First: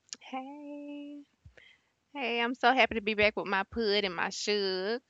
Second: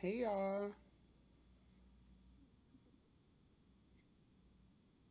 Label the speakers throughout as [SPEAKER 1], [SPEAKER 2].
[SPEAKER 1] Hey y'all.
[SPEAKER 2] Hey, hey, I'm so happy to be back with my pud and my sugar.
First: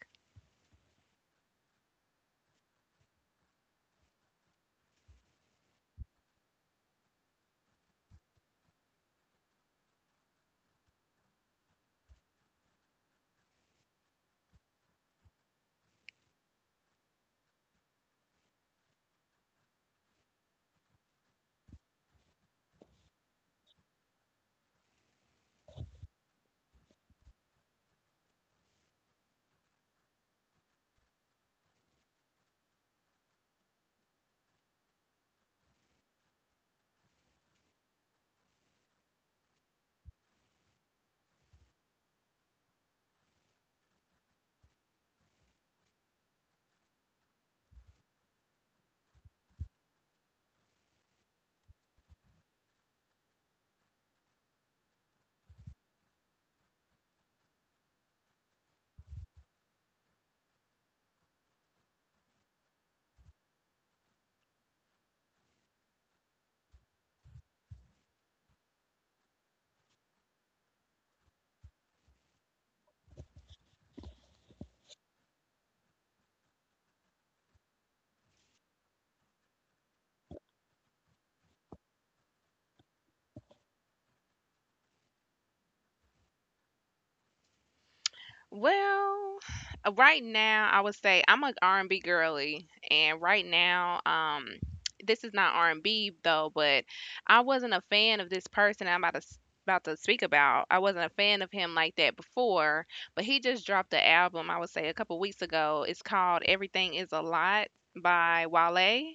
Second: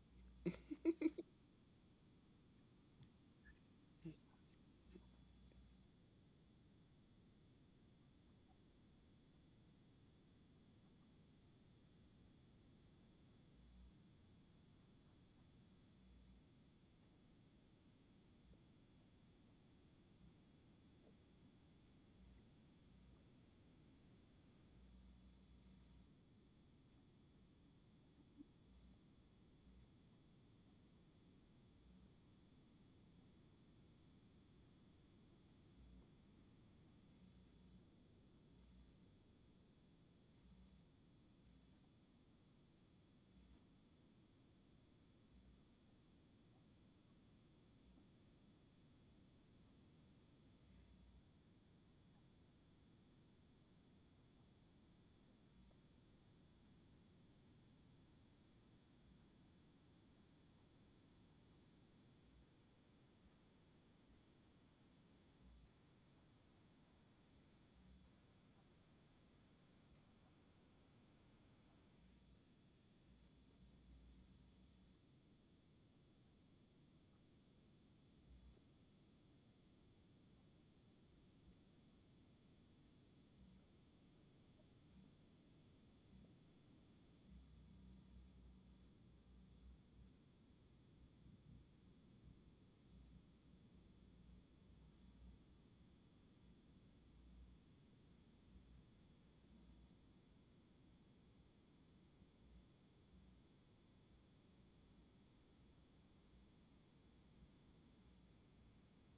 [SPEAKER 2] Well, right now I would say I'm a R&B girly, and right now, this is not R&B though, but I wasn't a fan of this person I'm about to s- about to speak about. I wasn't a fan of him like that before, but he just dropped the album I would say a couple weeks ago. It's called Everything Is a Lot by Wale.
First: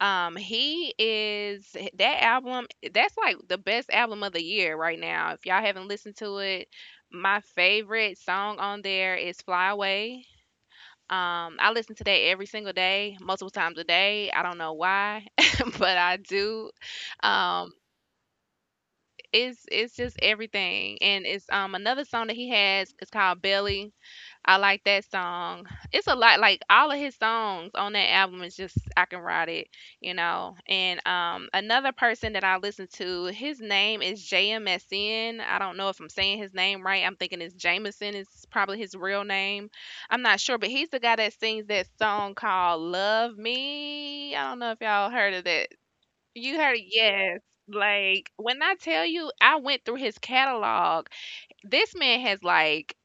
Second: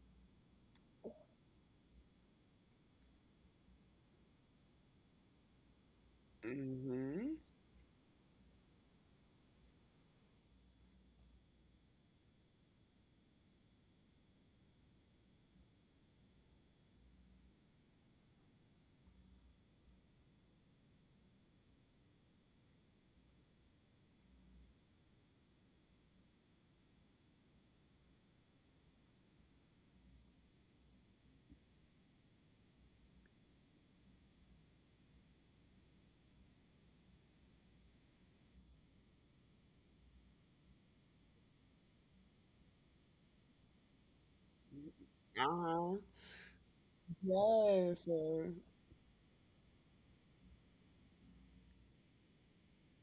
[SPEAKER 2] He is that album. That's like the best album of the year right now. If y'all haven't listened to it,
[SPEAKER 1] Mhm.
[SPEAKER 2] my favorite song on there is "Fly Away." I listen to that every single day, multiple times a day. I don't know why, but I do. Um, it's just everything, and it's another song that he has. It's called "Belly." I like that song. It's a lot like all of his songs on that album is just I can ride it, you know. And another person that I listen to, his name is JMSN. I don't know if I'm saying his name right. I'm thinking it's Jameson is probably his real name. I'm not sure, but he's the guy that sings that song called Love Me. I don't know if y'all heard of that.
[SPEAKER 1] Uh-huh.
[SPEAKER 2] You heard it? Yes.
[SPEAKER 1] Yes.
[SPEAKER 2] Like when I tell you I went through his catalog, this man has like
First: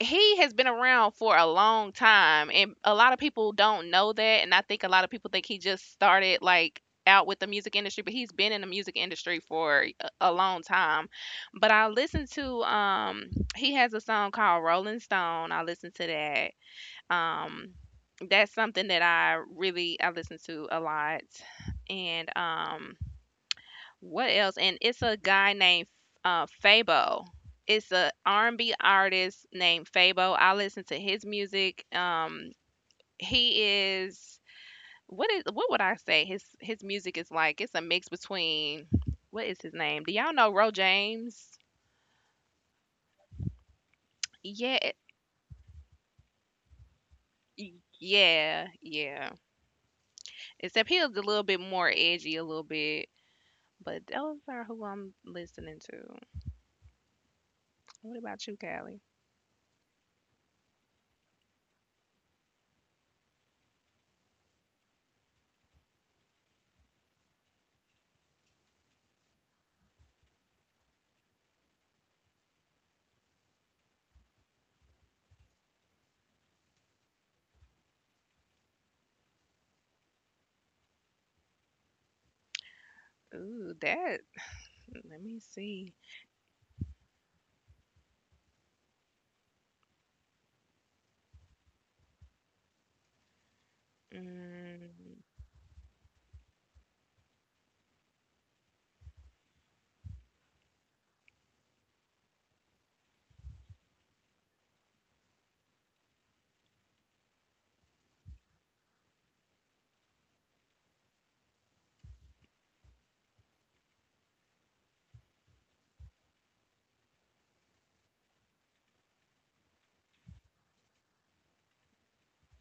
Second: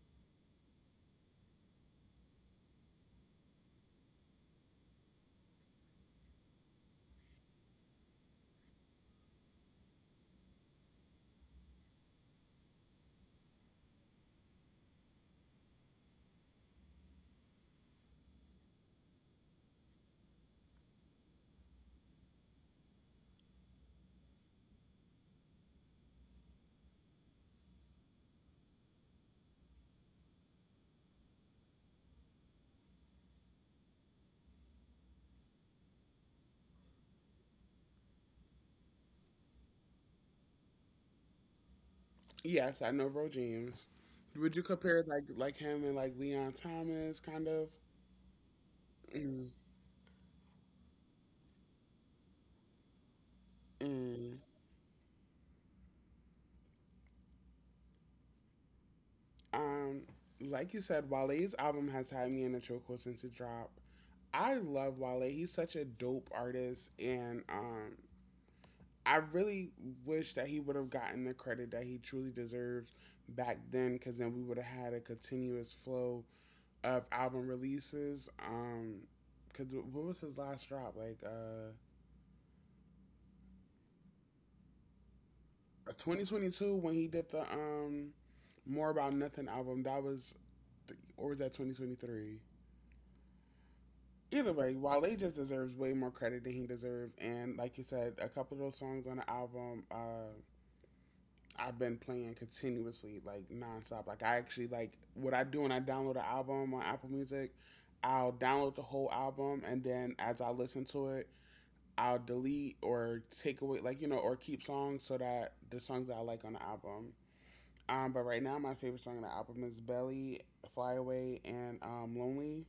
[SPEAKER 2] he has been around for a long time, and a lot of people don't know that. And I think a lot of people think he just started like out with the music industry, but he's been in the music industry for a long time. But I listened to he has a song called Rolling Stone. I listened to that. um that's something that I really I listen to a lot. And what else? And it's a guy named Fabo. It's a R&B artist named Fabo. I listen to his music. He is what would I say? His music is like it's a mix between what is his name? Do y'all know Ro James?
[SPEAKER 1] Yes, I know Ro James. Would you
[SPEAKER 2] Yeah,
[SPEAKER 1] compare like him and like Leon Thomas kind of?
[SPEAKER 2] yeah.
[SPEAKER 1] Mm.
[SPEAKER 2] Except he was a little bit more edgy, a little bit. But
[SPEAKER 1] Mm.
[SPEAKER 2] those are who I'm listening to. What about you, Callie?
[SPEAKER 1] Um, like you said, Wale's album has had me in a chokehold since it dropped. I love Wale. He's such a dope artist, and I really wish that he would have gotten the credit that he truly deserves back then, because then we would have had a continuous flow of album releases. Cause what was his last drop? Like
[SPEAKER 2] Ooh, that. Let me see.
[SPEAKER 1] 2022 when he did the More About Nothing album. Or was that 2023? Either way, Wale
[SPEAKER 2] Mm,
[SPEAKER 1] just deserves way more credit than he deserves. And like you said, a couple of those songs on the album, I've been playing continuously, like nonstop. Like I actually like what I do when I download an album on Apple Music. I'll download the whole album, and then as I listen to it, I'll delete or take away, like, you know, or keep songs so that the songs that I like on the album. But right now, my favorite song on the album is Belly, Fly Away, and Lonely.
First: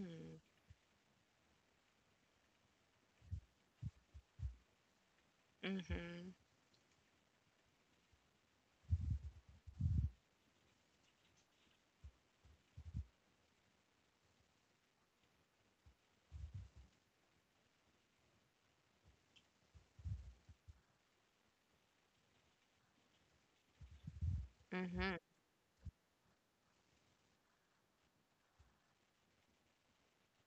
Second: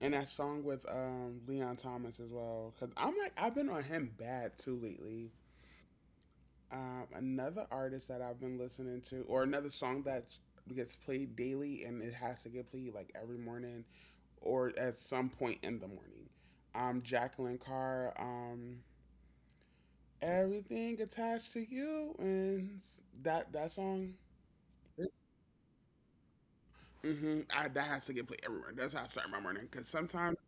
[SPEAKER 1] And that song with Leon Thomas as well. Because I'm like, I've been on him bad too lately.
[SPEAKER 2] mhm,
[SPEAKER 1] Another artist that I've been listening to, or another song that gets played daily, and it has to get played like every morning or at some point in the morning. Jacqueline Carr, Everything Attached to You, and that song.
[SPEAKER 2] mhm.
[SPEAKER 1] Mm-hmm. That has to get played everywhere. That's how I start my morning. Because sometimes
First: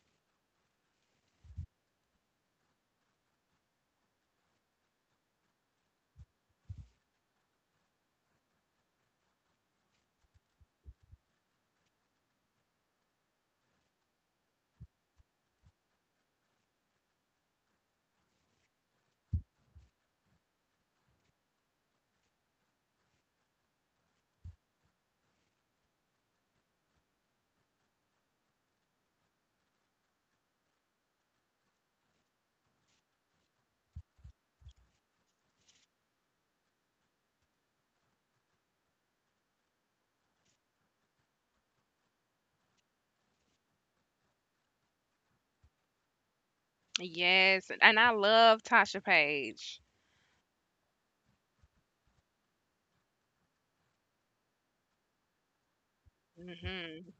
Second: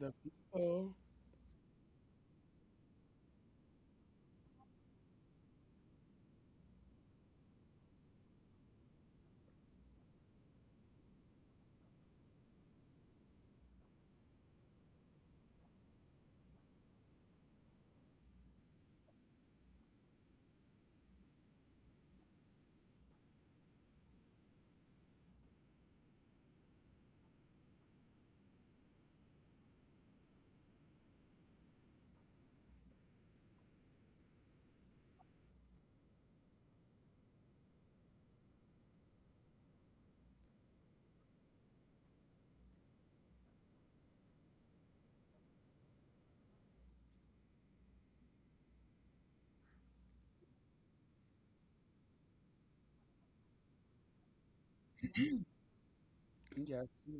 [SPEAKER 1] the people,
[SPEAKER 2] Yes, and I love Tasha Page.
[SPEAKER 1] yes,
[SPEAKER 2] Mhm,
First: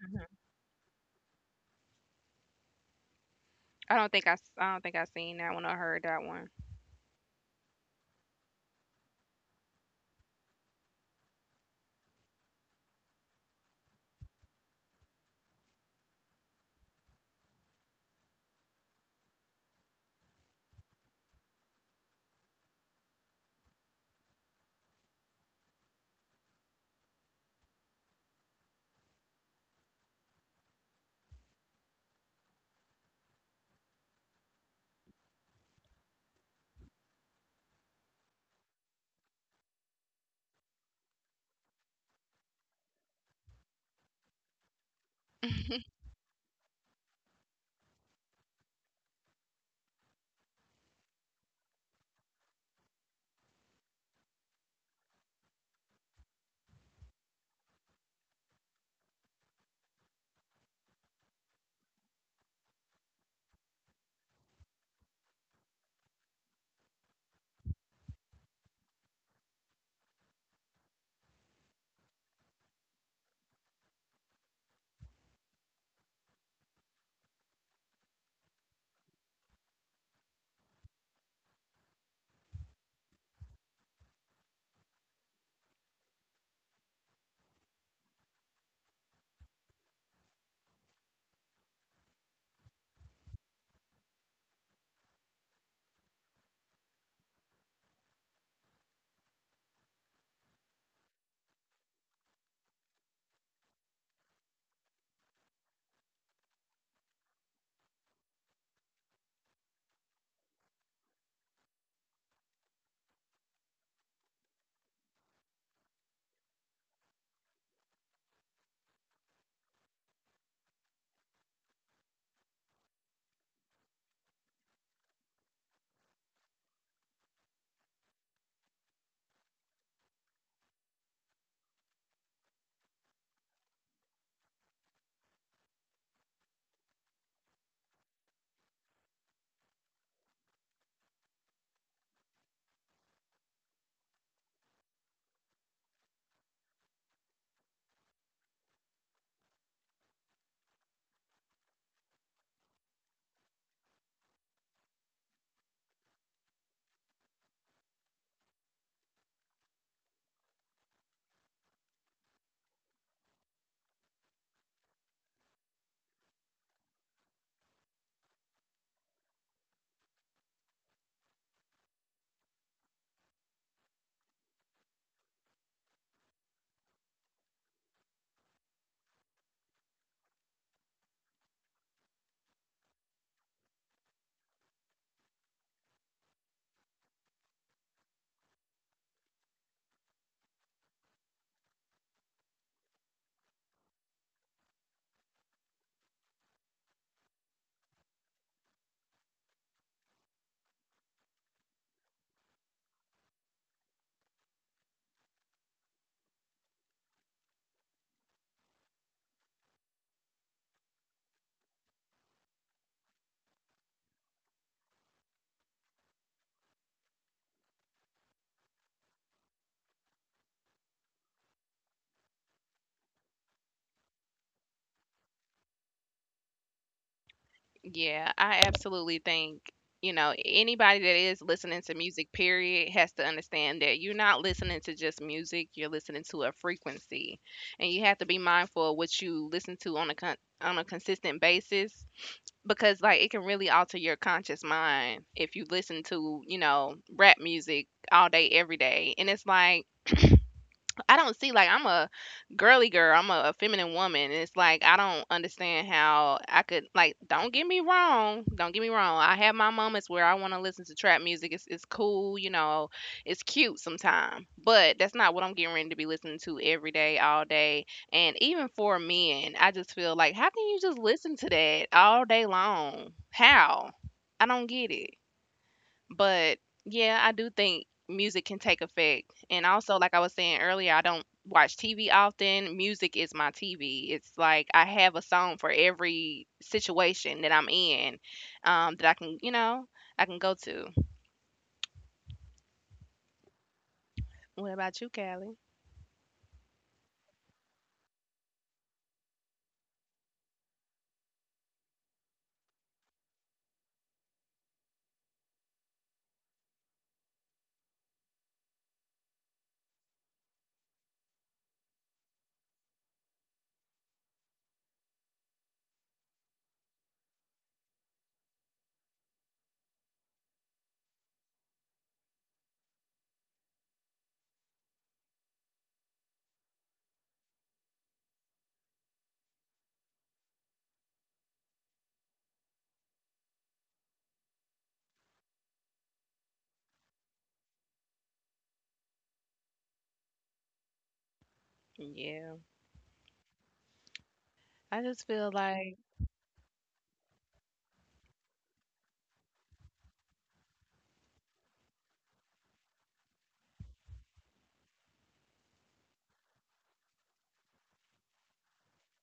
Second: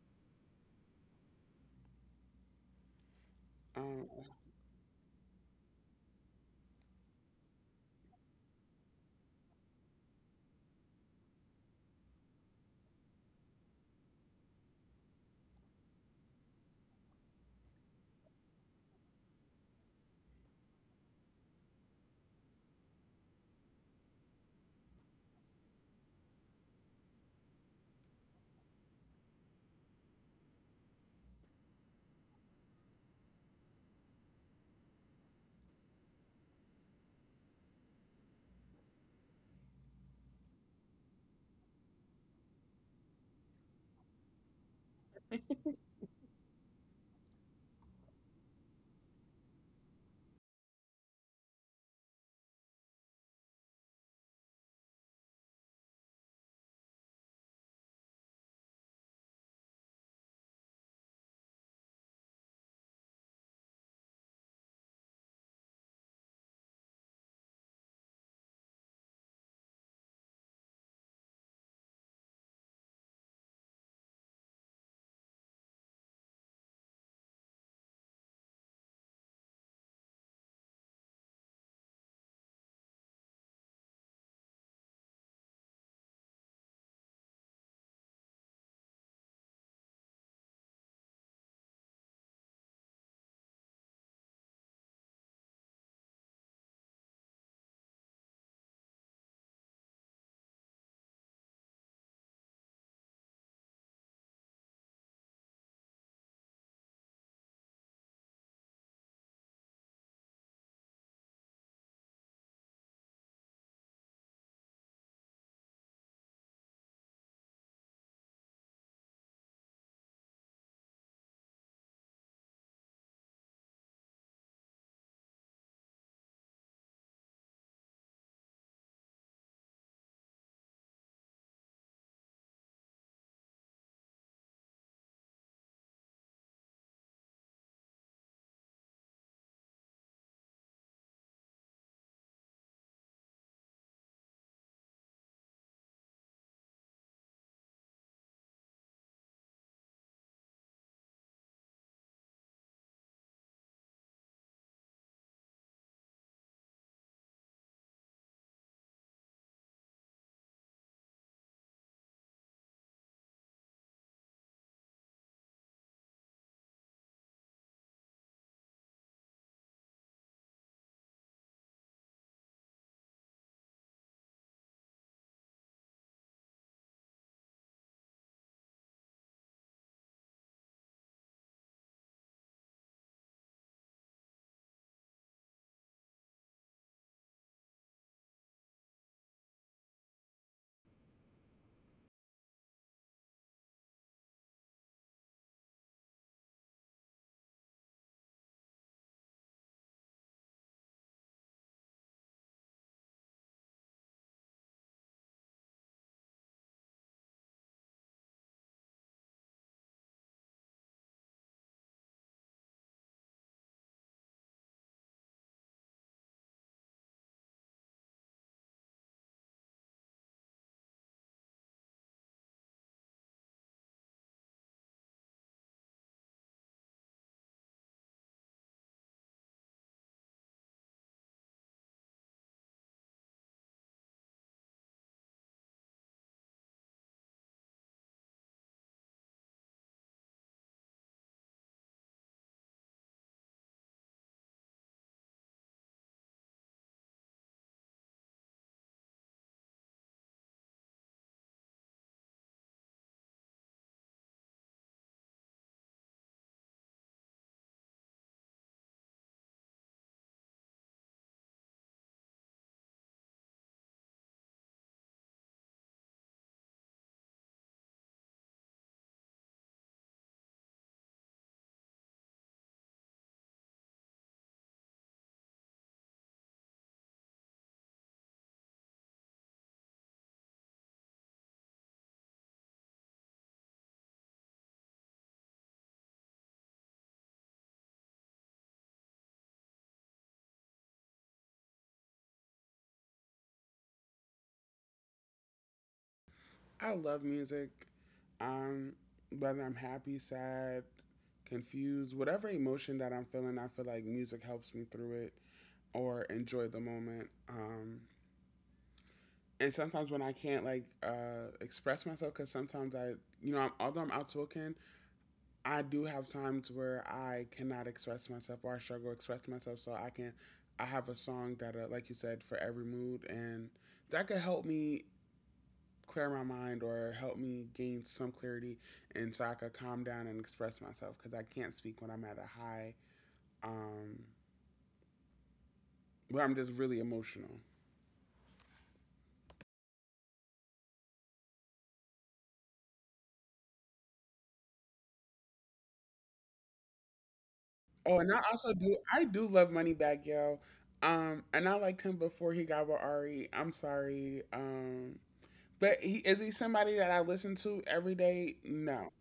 [SPEAKER 2] mhm.
[SPEAKER 1] um,
[SPEAKER 2] I don't think I seen that one or heard that one. Yeah, I absolutely think, you know, anybody that is listening to music, period, has to understand that you're not listening to just music, you're listening to a frequency. And you have to be mindful of what you listen to on on a consistent basis, because like it can really alter your conscious mind if you listen to, you know, rap music all day every day. And it's like I don't see like I'm a girly girl. I'm a feminine woman, and it's like I don't understand how I could like. Don't get me wrong. Don't get me wrong. I have my moments where I want to listen to trap music. It's cool, you know. It's cute sometimes, but that's not what I'm getting ready to be listening to every day, all day. And even for men, I just feel like how can you just listen to that all day long? How? I don't get it. But yeah, I do think music can take effect. And also, like I was saying earlier, I don't watch TV often. Music is my TV. It's like I have a song for every situation that I'm in, that I can, you know, I can go to. What about you, Callie?
[SPEAKER 1] I love music. Um, whether I'm happy, sad, confused, whatever emotion that I'm feeling, I feel like music helps me through it or enjoy the moment. And sometimes when I can't like express myself, because sometimes I'm, although I'm outspoken, I do have times where I cannot express myself or I struggle express myself, so I can. I have a song that, like you said, for every mood, and that could help me clear my mind or help me gain some clarity, and so I could calm down and express myself because I can't speak when I'm at a high, um, where I'm just really emotional.
[SPEAKER 2] Yeah, I just feel like
[SPEAKER 1] Oh, and I also do. I do love Money Bag Yo. And I liked him before he got with Ari. I'm sorry. But he is he somebody that I listen to every day? No.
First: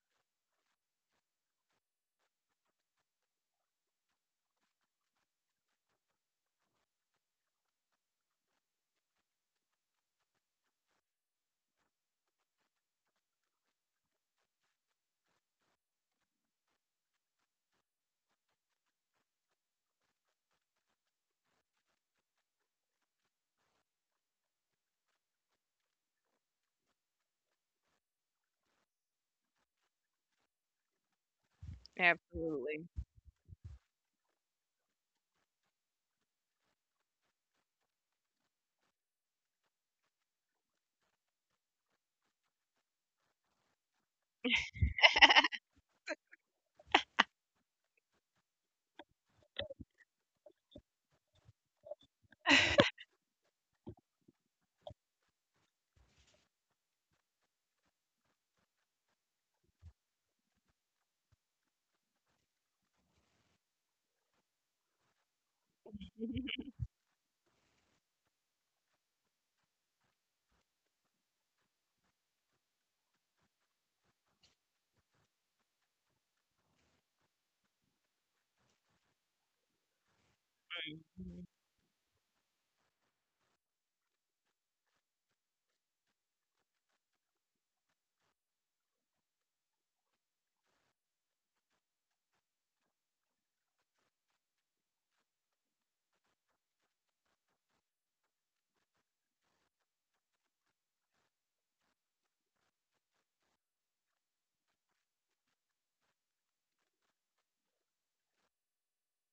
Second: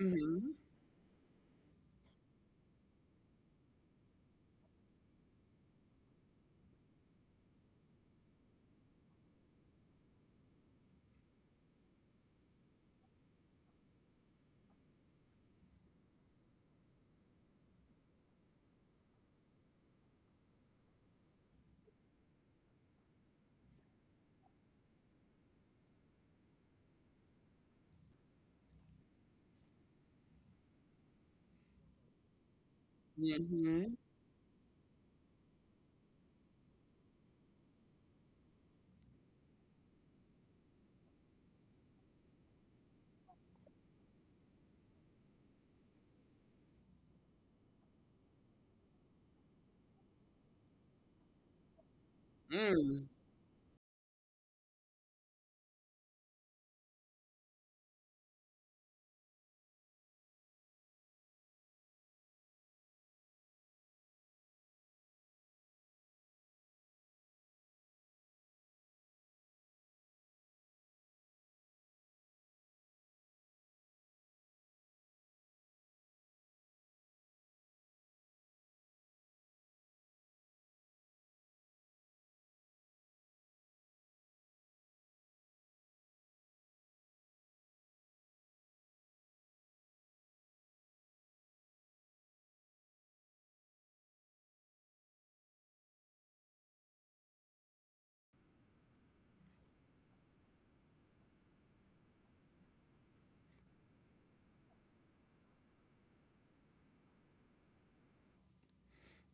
[SPEAKER 1] Mhm.
[SPEAKER 2] absolutely.
[SPEAKER 1] Mhm. Mm.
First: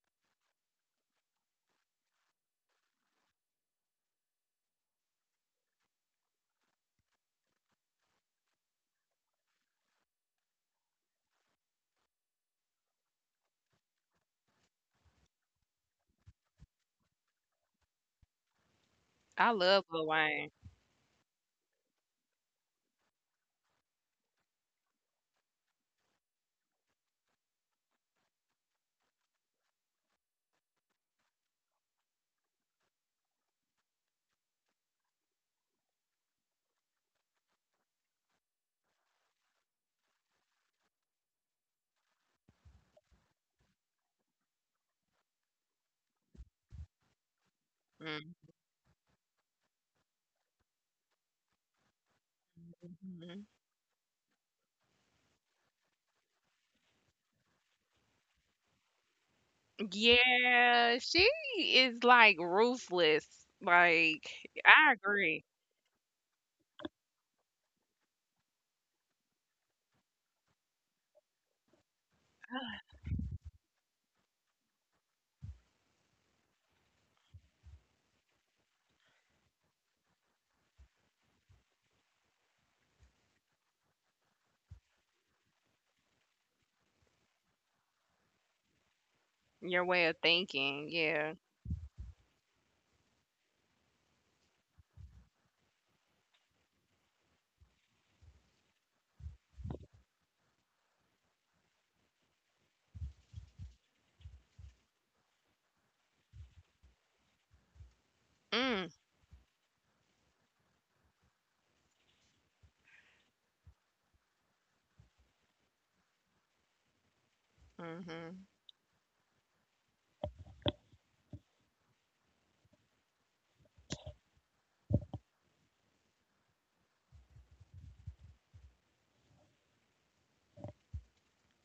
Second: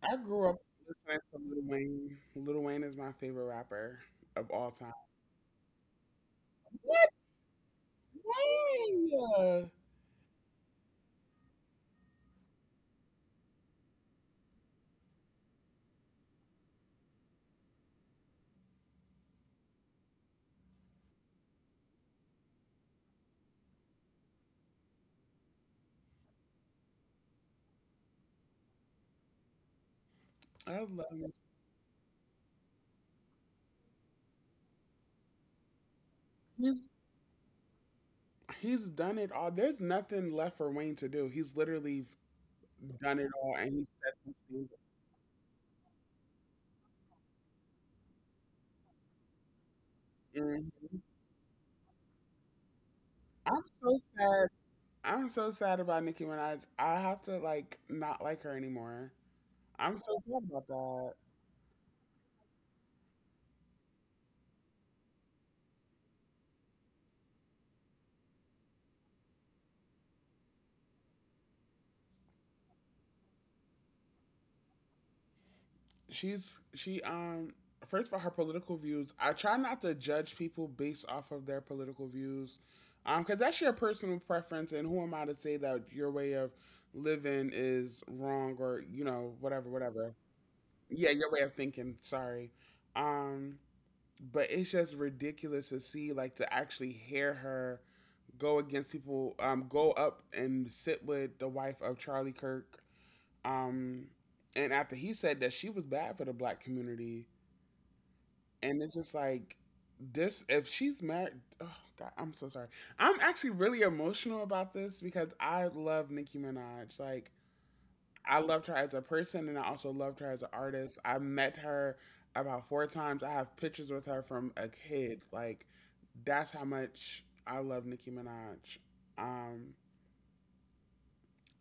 [SPEAKER 1] I grew up listening to Lil Wayne. Lil Wayne is my favorite rapper of all time. What? Wayne?
[SPEAKER 2] I love Lil Wayne.
[SPEAKER 1] I love him. He's he's done it all. There's nothing left for Wayne to do. He's literally done it all, and he's set the standard.
[SPEAKER 2] Mhm.
[SPEAKER 1] Mhm. I'm so sad. I'm so sad about Nicki Minaj. I have to like not like her anymore. I'm so sad about
[SPEAKER 2] Yeah,
[SPEAKER 1] that.
[SPEAKER 2] she is like ruthless. Like I agree.
[SPEAKER 1] She first of all, her political views. I try not to judge people based off of their political views, because that's your personal preference, and who am I to say that your way of living is wrong, or you know, whatever
[SPEAKER 2] Your way of
[SPEAKER 1] whatever.
[SPEAKER 2] thinking,
[SPEAKER 1] Yeah, your
[SPEAKER 2] yeah.
[SPEAKER 1] way of thinking. Sorry, um, but it's just ridiculous to see, like to actually hear her go against people, go up and sit with the wife of Charlie Kirk, um, and after he said that she was bad for the black community, and
[SPEAKER 2] Mm,
[SPEAKER 1] it's just like this, if she's married, oh god, I'm so sorry. I'm actually really emotional about this because I love Nicki Minaj, like I
[SPEAKER 2] mhm.
[SPEAKER 1] loved her as a person, and I also loved her as an artist. I met her about four times. I have pictures with her from a kid. Like that's how much I love Nicki Minaj. um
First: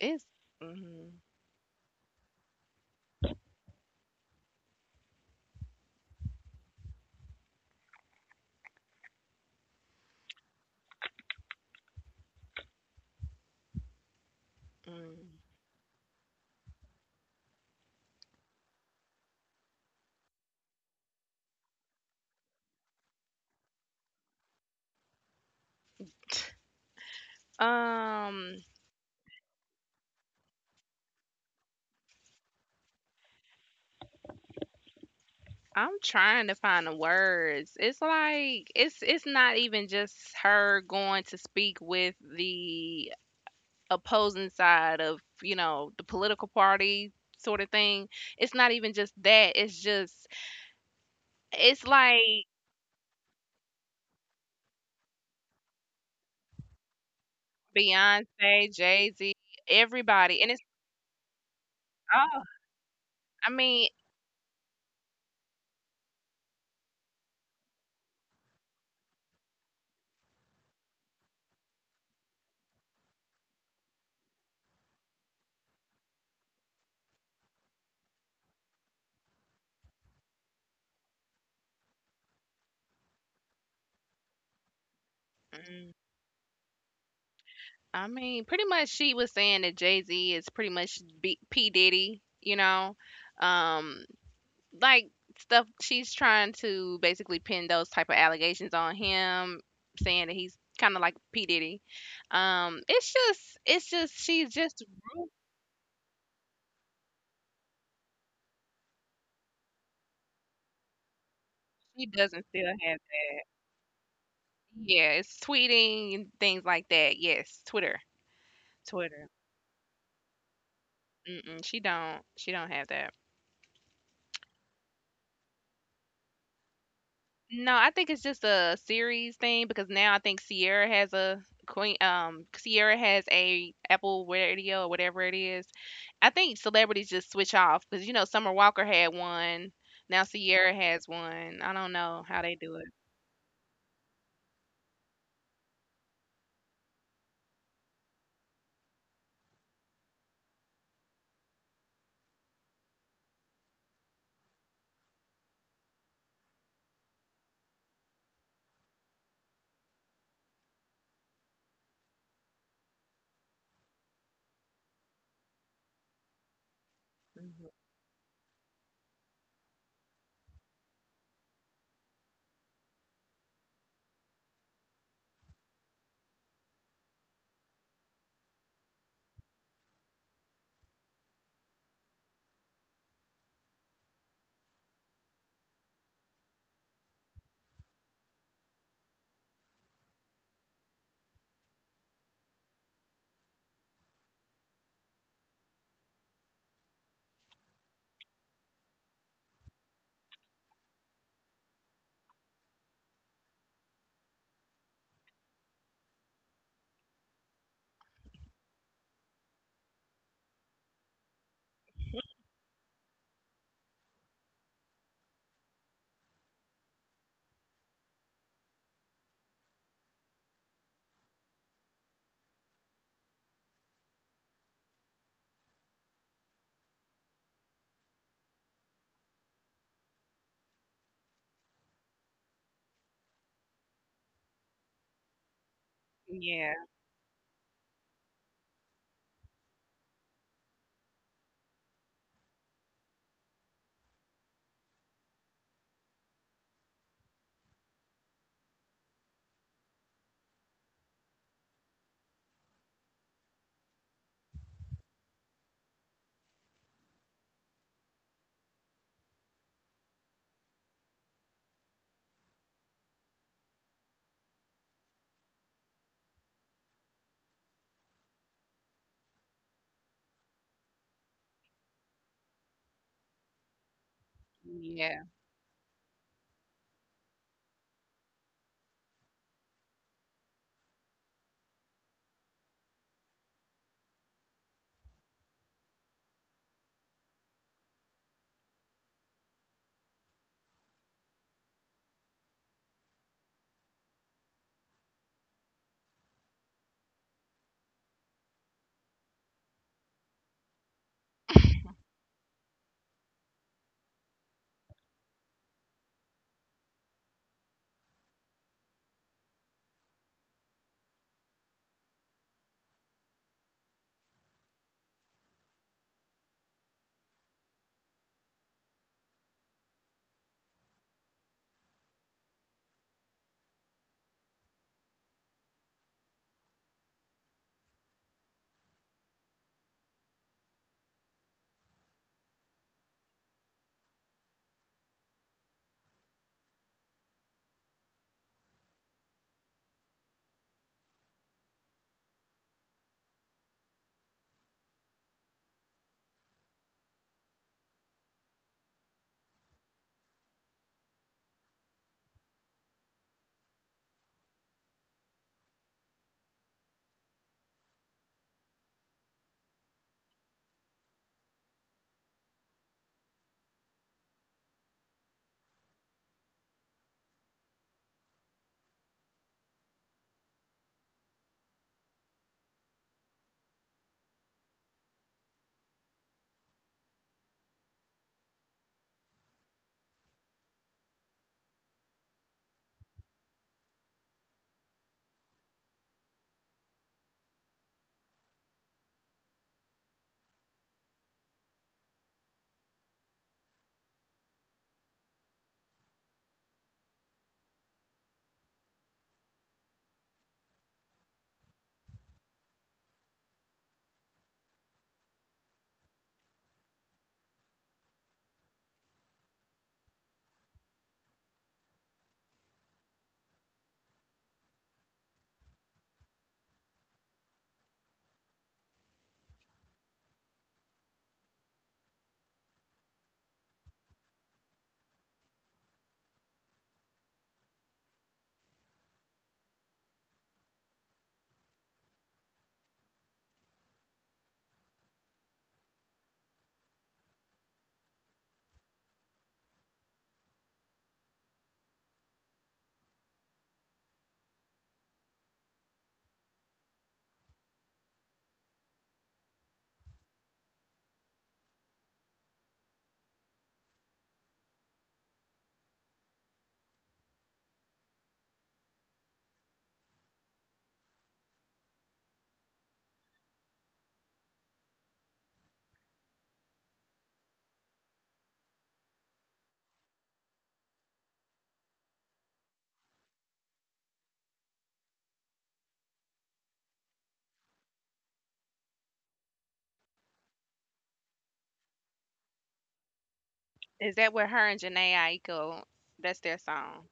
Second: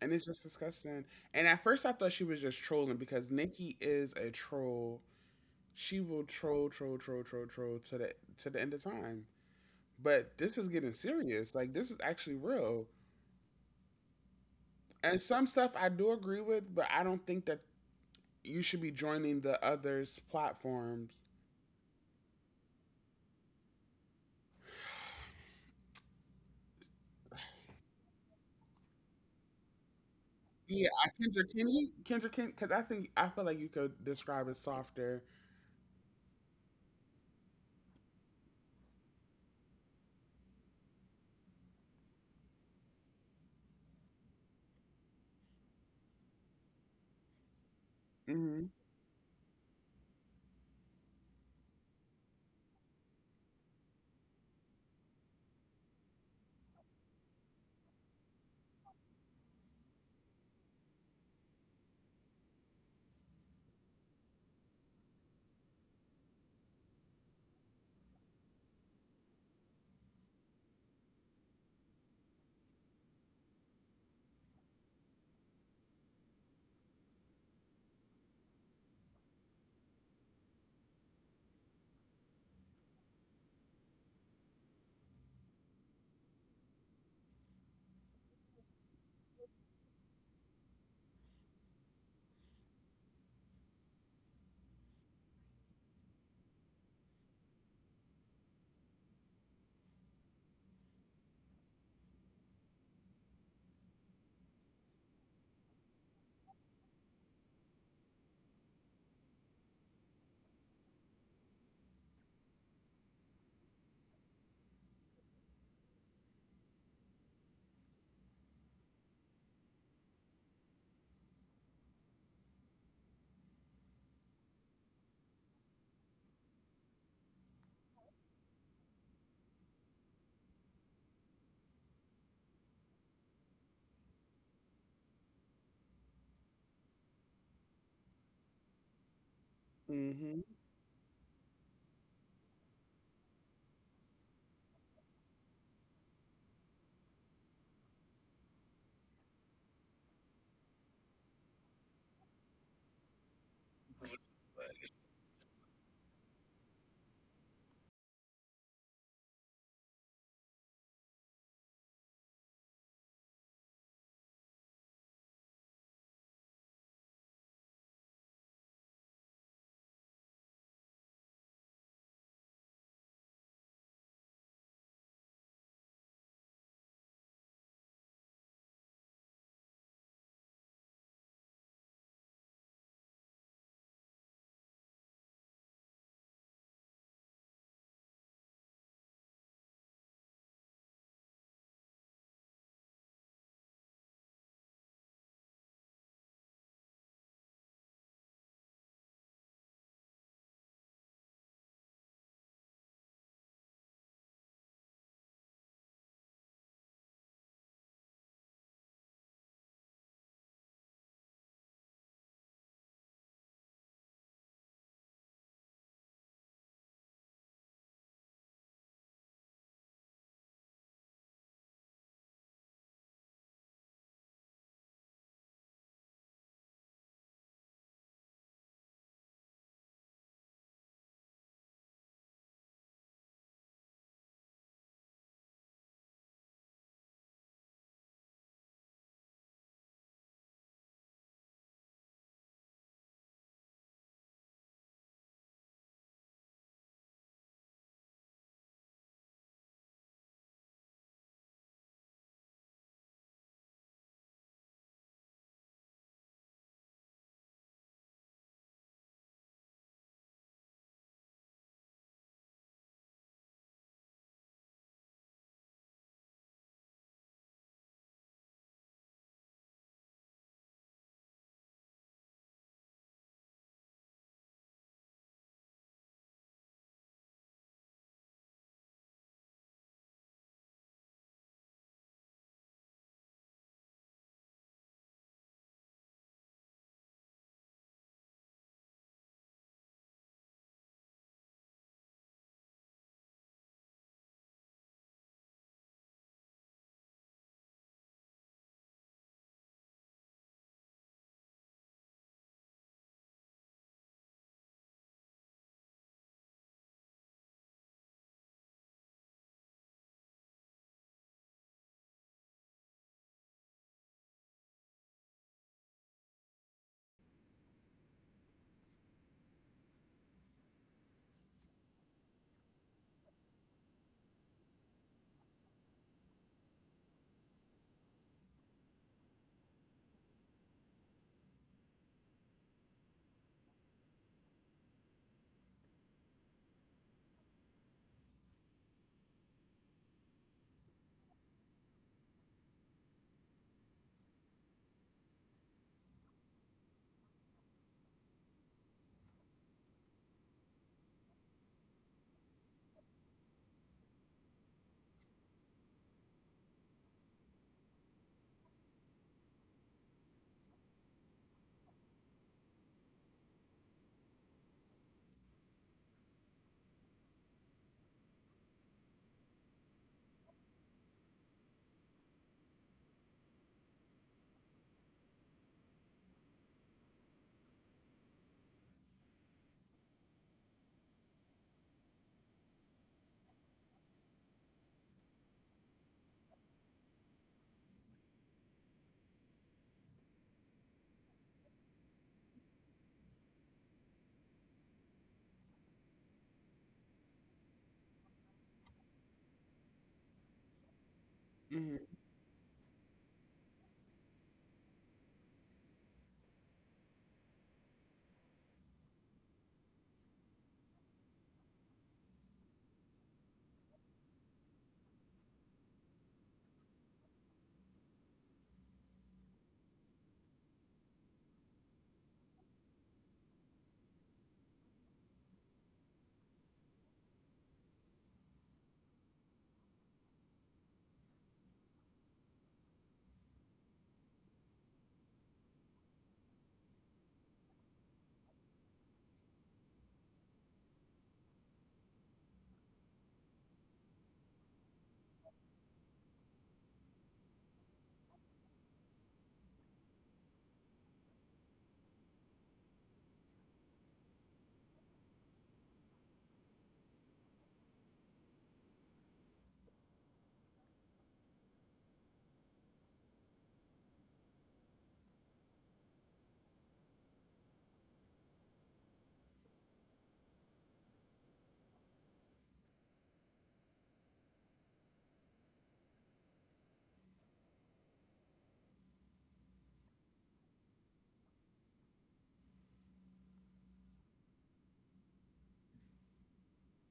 [SPEAKER 1] and it's just disgusting.
[SPEAKER 2] mhm,
[SPEAKER 1] And at first I thought she was just trolling, because Nicki is a troll. She will troll to the end of time. But this is getting serious. Like, this is actually real. And
[SPEAKER 2] mm.
[SPEAKER 1] some stuff I do agree with, but I don't think that you should be joining the others' platforms.
[SPEAKER 2] Um,
[SPEAKER 1] Yeah, Kendra, can you Kendra can because I think I feel like you could describe it softer.
[SPEAKER 2] I'm trying to find the words. It's like it's not even just her going to speak with the opposing side of, you know, the political party sort of thing. It's
[SPEAKER 1] Mhm,
[SPEAKER 2] not even just that. It's just it's like Beyonce, Jay-Z, everybody. And it's oh, I mean, mm. I mean, pretty much she was saying that Jay Z is pretty much B- P Diddy, you know, um, like stuff. She's trying to basically pin those type of allegations on him, saying that he's kind of like P Diddy. It's just, she's just, she doesn't still have that. Yeah, it's tweeting and things like that. Yes, Twitter, Twitter. Mm-mm, she don't have that. No, I think it's just a series thing because now I think Sierra has a Queen Sierra has a Apple Radio or whatever it is. I think celebrities just switch off because you know Summer Walker had one, now
[SPEAKER 1] mhm,
[SPEAKER 2] Sierra has one. I don't know how they do it. Mhm. Yeah, yeah.
[SPEAKER 1] mhm,
[SPEAKER 2] Is that where her and Janae Aiko? That's their song.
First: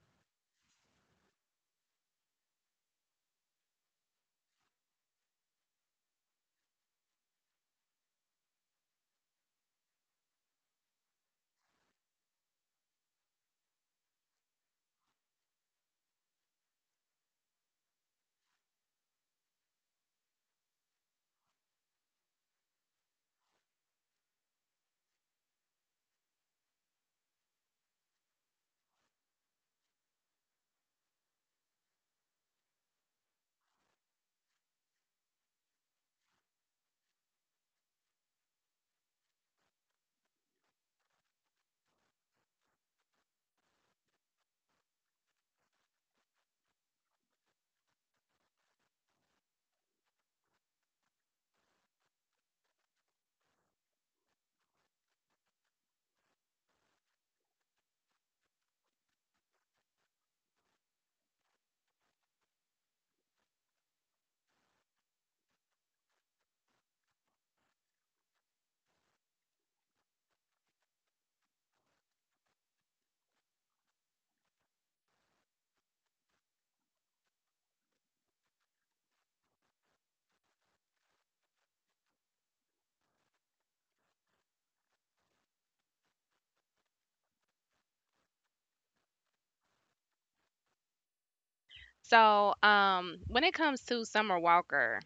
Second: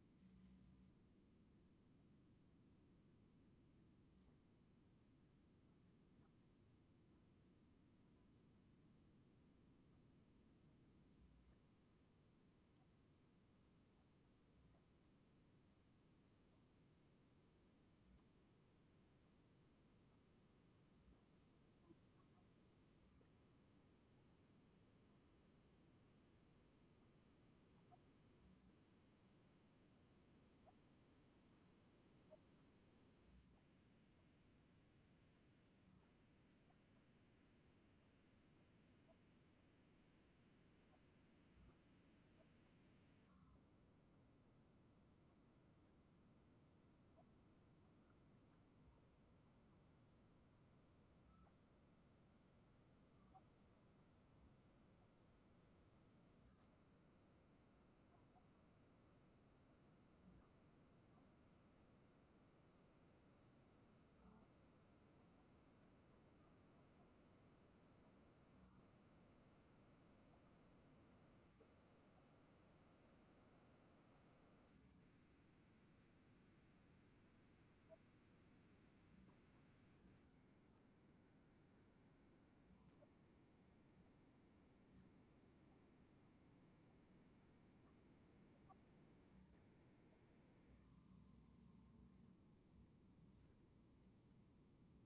[SPEAKER 2] So, when it comes to Summer Walker,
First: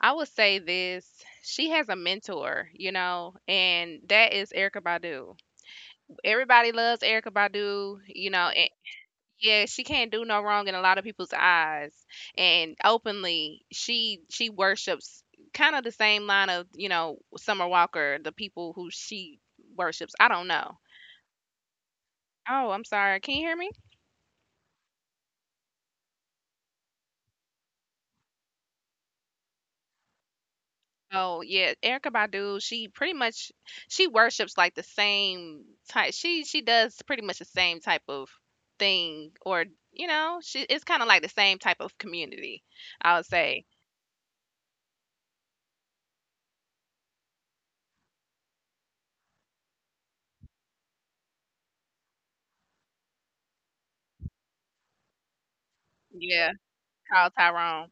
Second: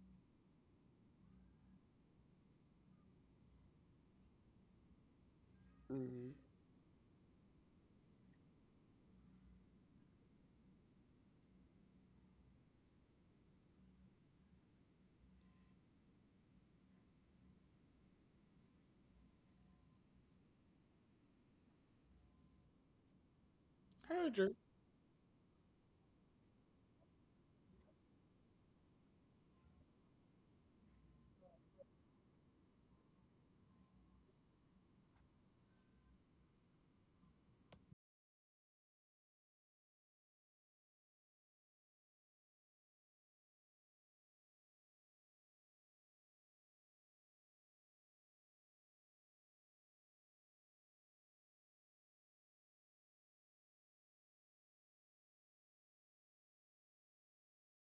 [SPEAKER 2] I would say this: she has a mentor, you know, and that is Erica Badu.
[SPEAKER 1] mhm.
[SPEAKER 2] Everybody loves Erica Badu, you know, and yeah, she can't do no wrong in a lot of people's eyes. And openly, she worships kind of the same line of, you know, Summer Walker, the people who she worships. I don't know. Oh, I'm sorry. Can you hear me?
[SPEAKER 1] I heard you.
[SPEAKER 2] Oh, yeah, Erica Badu, she pretty much she worships like the same type. She does pretty much the same type of thing. Or you know, she it's kind of like the same type of community, I would say. Yeah, called Tyrone.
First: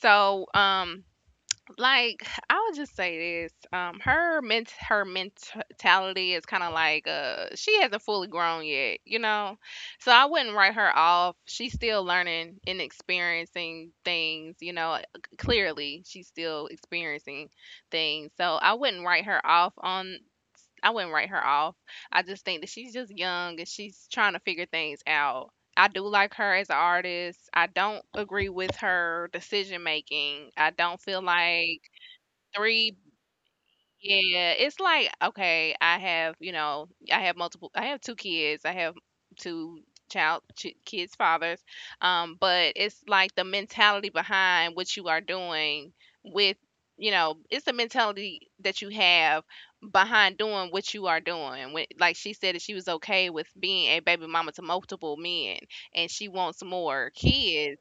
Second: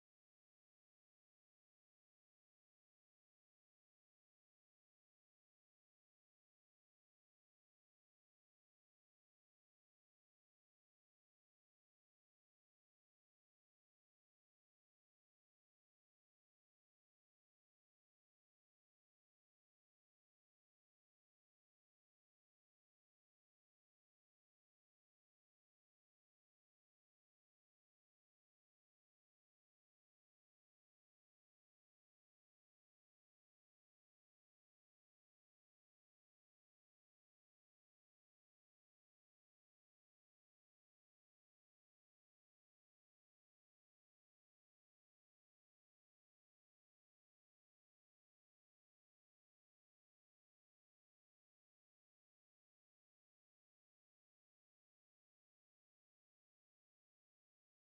[SPEAKER 2] So, like I'll just say this, her mentality is kind of like she hasn't fully grown yet, you know. So I wouldn't write her off. She's still learning and experiencing things, you know. Clearly, she's still experiencing things. So I wouldn't write her off on I wouldn't write her off. I just think that she's just young and she's trying to figure things out. I do like her as an artist. I don't agree with her decision making. I don't feel like three Yeah, it's like, okay, I have, you know, I have multiple, I have 2 kids, I have two child ch kids' fathers, but it's like the mentality behind what you are doing with, you know, it's the mentality that you have behind doing what you are doing. When, like she said that she was okay with being a baby mama to multiple men and she wants more kids.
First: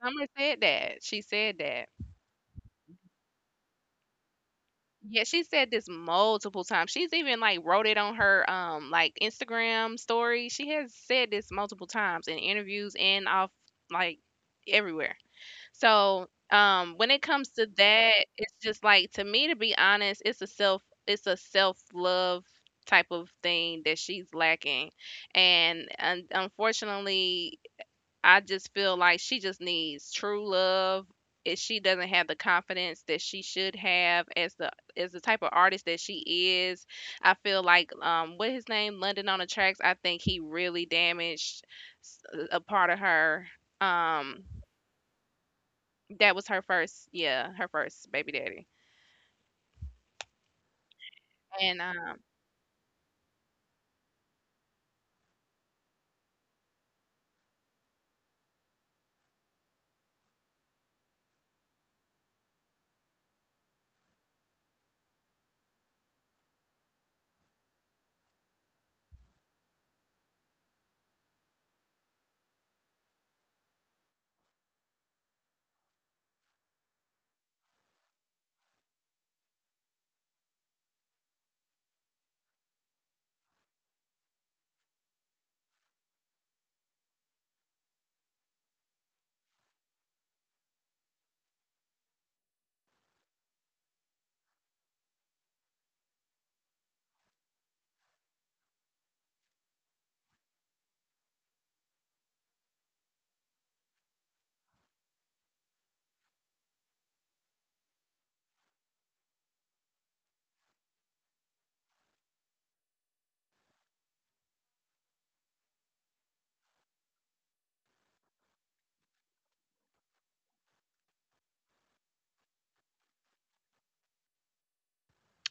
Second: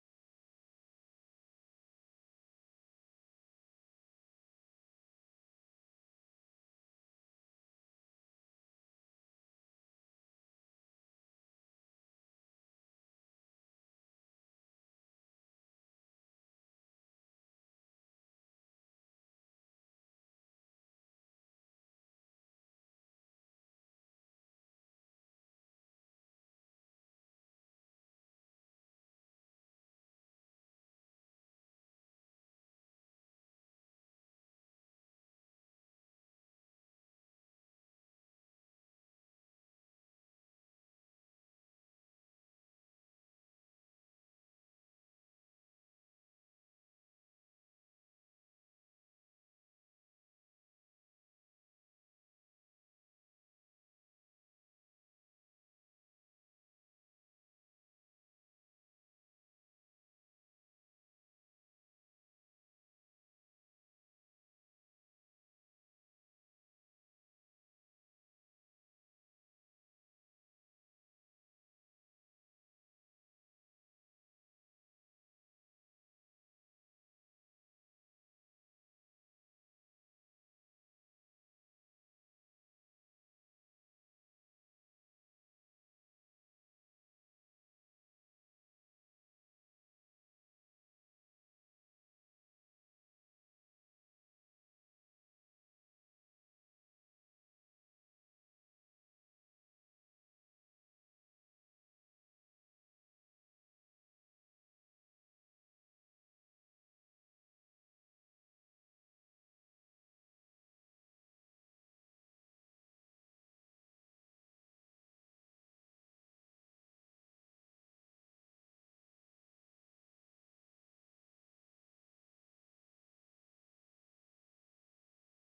[SPEAKER 2] Summer said that. She said that. Yeah, she said this multiple times. She's even like wrote it on her like Instagram story. She has said this multiple times in interviews and off like everywhere. So when it comes to that, it's just like to me to be honest, it's a self love type of thing that she's lacking. And unfortunately I just feel like she just needs true love. If she doesn't have the confidence that she should have as the type of artist that she is, I feel like what his name London on the tracks. I think he really damaged s- a part of her. Um, that was her first, yeah, her first baby daddy. And um,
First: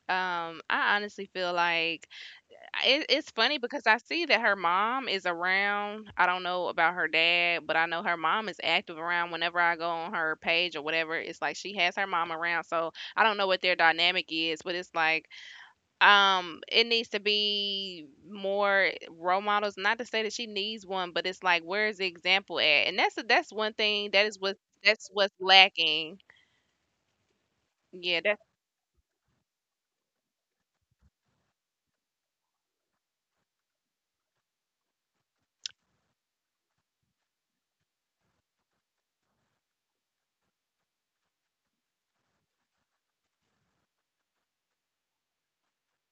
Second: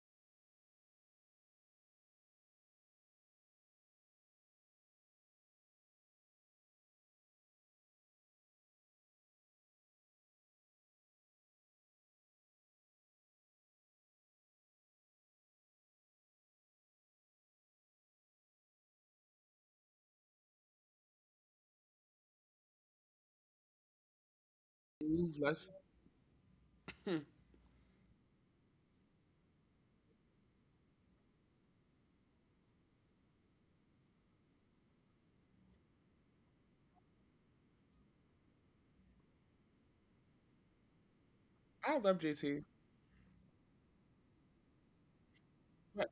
[SPEAKER 2] um, I honestly feel like it's funny because I see that her mom is around. I don't know about her dad, but I know her mom is active around whenever I go on her page or whatever. It's like she has her mom around. So I don't know what their dynamic is, but it's like it needs to be more role models. Not to say that she needs one, but it's like where's the example at? And that's one thing that is what that's
[SPEAKER 1] Mm.
[SPEAKER 2] what's
[SPEAKER 1] Let's.
[SPEAKER 2] lacking.
[SPEAKER 1] Hmm.
[SPEAKER 2] Yeah,
[SPEAKER 1] I love JT. But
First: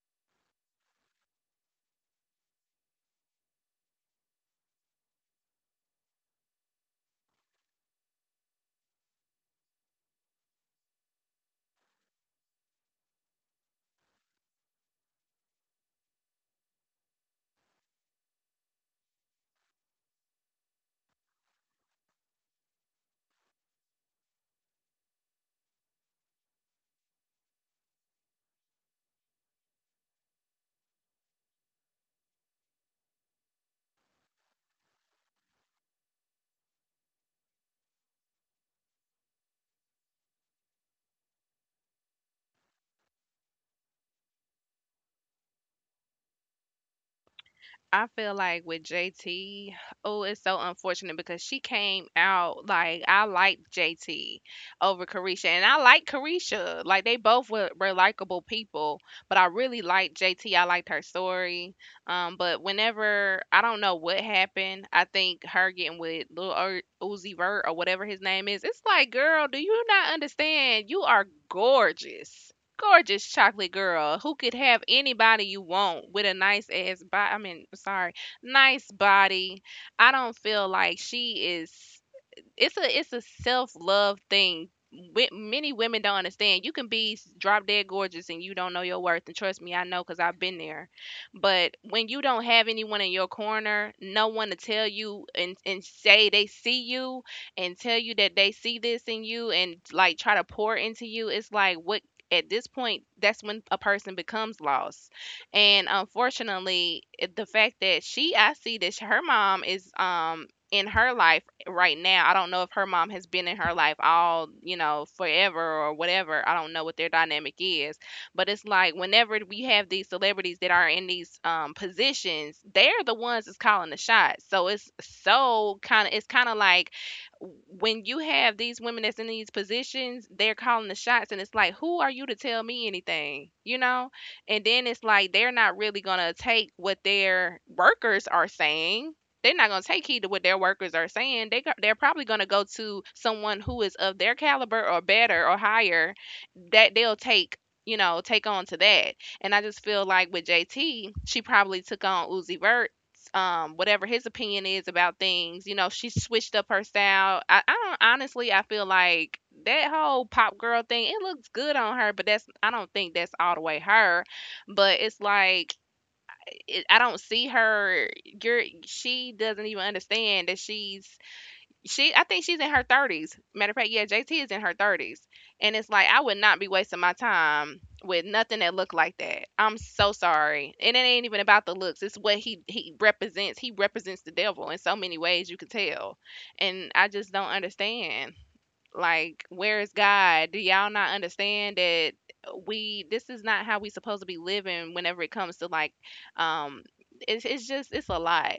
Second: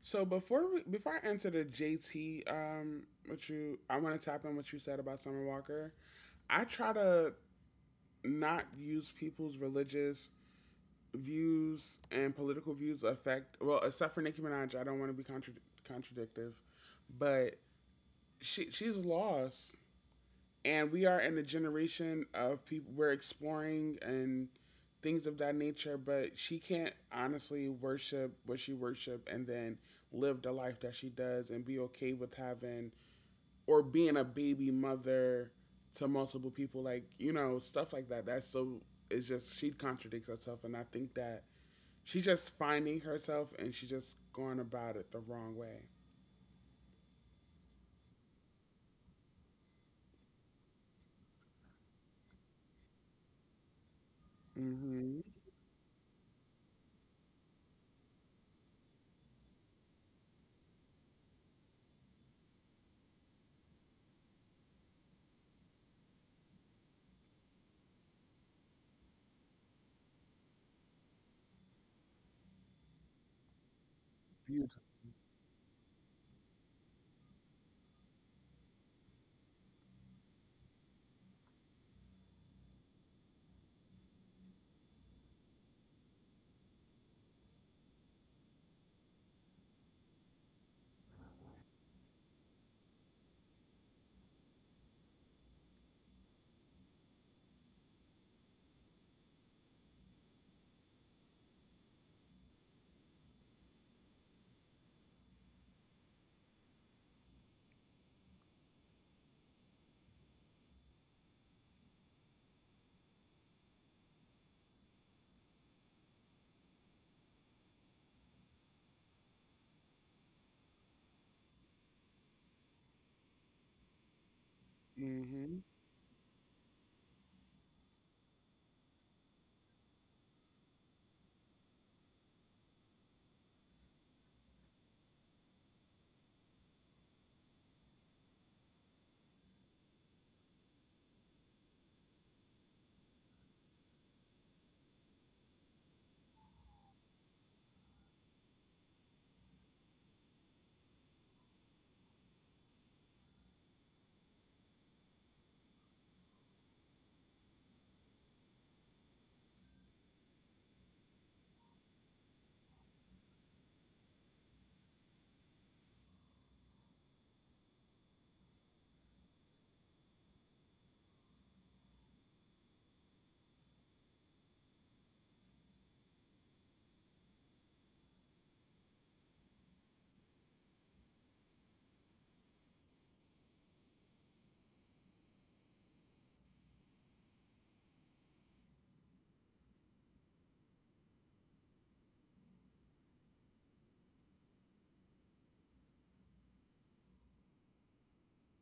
[SPEAKER 1] before I answer the JT, what you I want to tap on what you said about Summer Walker. I try to not use people's religious views and political views affect, well, except for Nicki Minaj. I don't want to be contradictive, but she's lost, and we are in a generation of people we're exploring and things of that nature. But she can't honestly worship what she worship and then live the life that she does and be okay with having or being a baby mother to multiple people. Like, you know, stuff like that, that's so, it's just, she contradicts herself. And I think that she's just finding herself and she's just going about it the wrong way.
[SPEAKER 2] I feel like with JT, oh, it's so unfortunate because she came out like I liked JT over
[SPEAKER 1] Mm-hmm.
[SPEAKER 2] Carisha, and I like Carisha. Like they both were likable people, but I really liked JT. I liked her story. But whenever I don't know what happened, I think her getting with Uzi Vert or whatever his name is. It's like, girl, do you not understand? You are gorgeous. Gorgeous chocolate girl who could
[SPEAKER 1] Beautiful.
[SPEAKER 2] have anybody you want with a nice ass body. I mean, sorry, nice body. I don't feel like she is it's a self-love thing. Many women don't understand. You can be drop dead gorgeous and you don't know your worth. And trust me, I know because I've been there. But when you don't have anyone in your corner, no one to tell you and say they see you and tell you that they see this in you and like try to pour into you, it's like what at this point that's when a person becomes lost and unfortunately the fact that she I see that sh- her mom is in her life right now. I don't know if her mom has been in her life all, forever or whatever. I don't know what their dynamic is. But it's like whenever we have these celebrities that are in these positions, they're the ones that's calling the shots. So
[SPEAKER 1] Mm-hmm.
[SPEAKER 2] it's kind of like when you have these women that's in these positions, they're calling the shots. And it's like, who are you to tell me anything, And then it's like, they're not really going to take what their workers are saying. They're not going to take heed to what their workers are saying. They go- they're probably going to go to someone who is of their caliber or better or higher that they'll take take on to that. And I just feel like with JT, she probably took on Uzi Vert. Whatever his opinion is about things, you know, she switched up her style. I don't honestly, I feel like that whole pop girl thing, it looks good on her, but that's I don't think that's all the way her. But it's like it, I don't see her. You're she doesn't even understand that she's she. I think she's in her thirties. Matter of fact, yeah, JT is in her thirties, and it's like I would not be wasting my time with nothing that looked like that. I'm so sorry, and it ain't even about the looks. It's what he represents. He represents the devil in so many ways you can tell, and I just don't understand. Like, where is God? Do y'all not understand that we this is not how we supposed to be living whenever it comes to like um it's just it's a lot.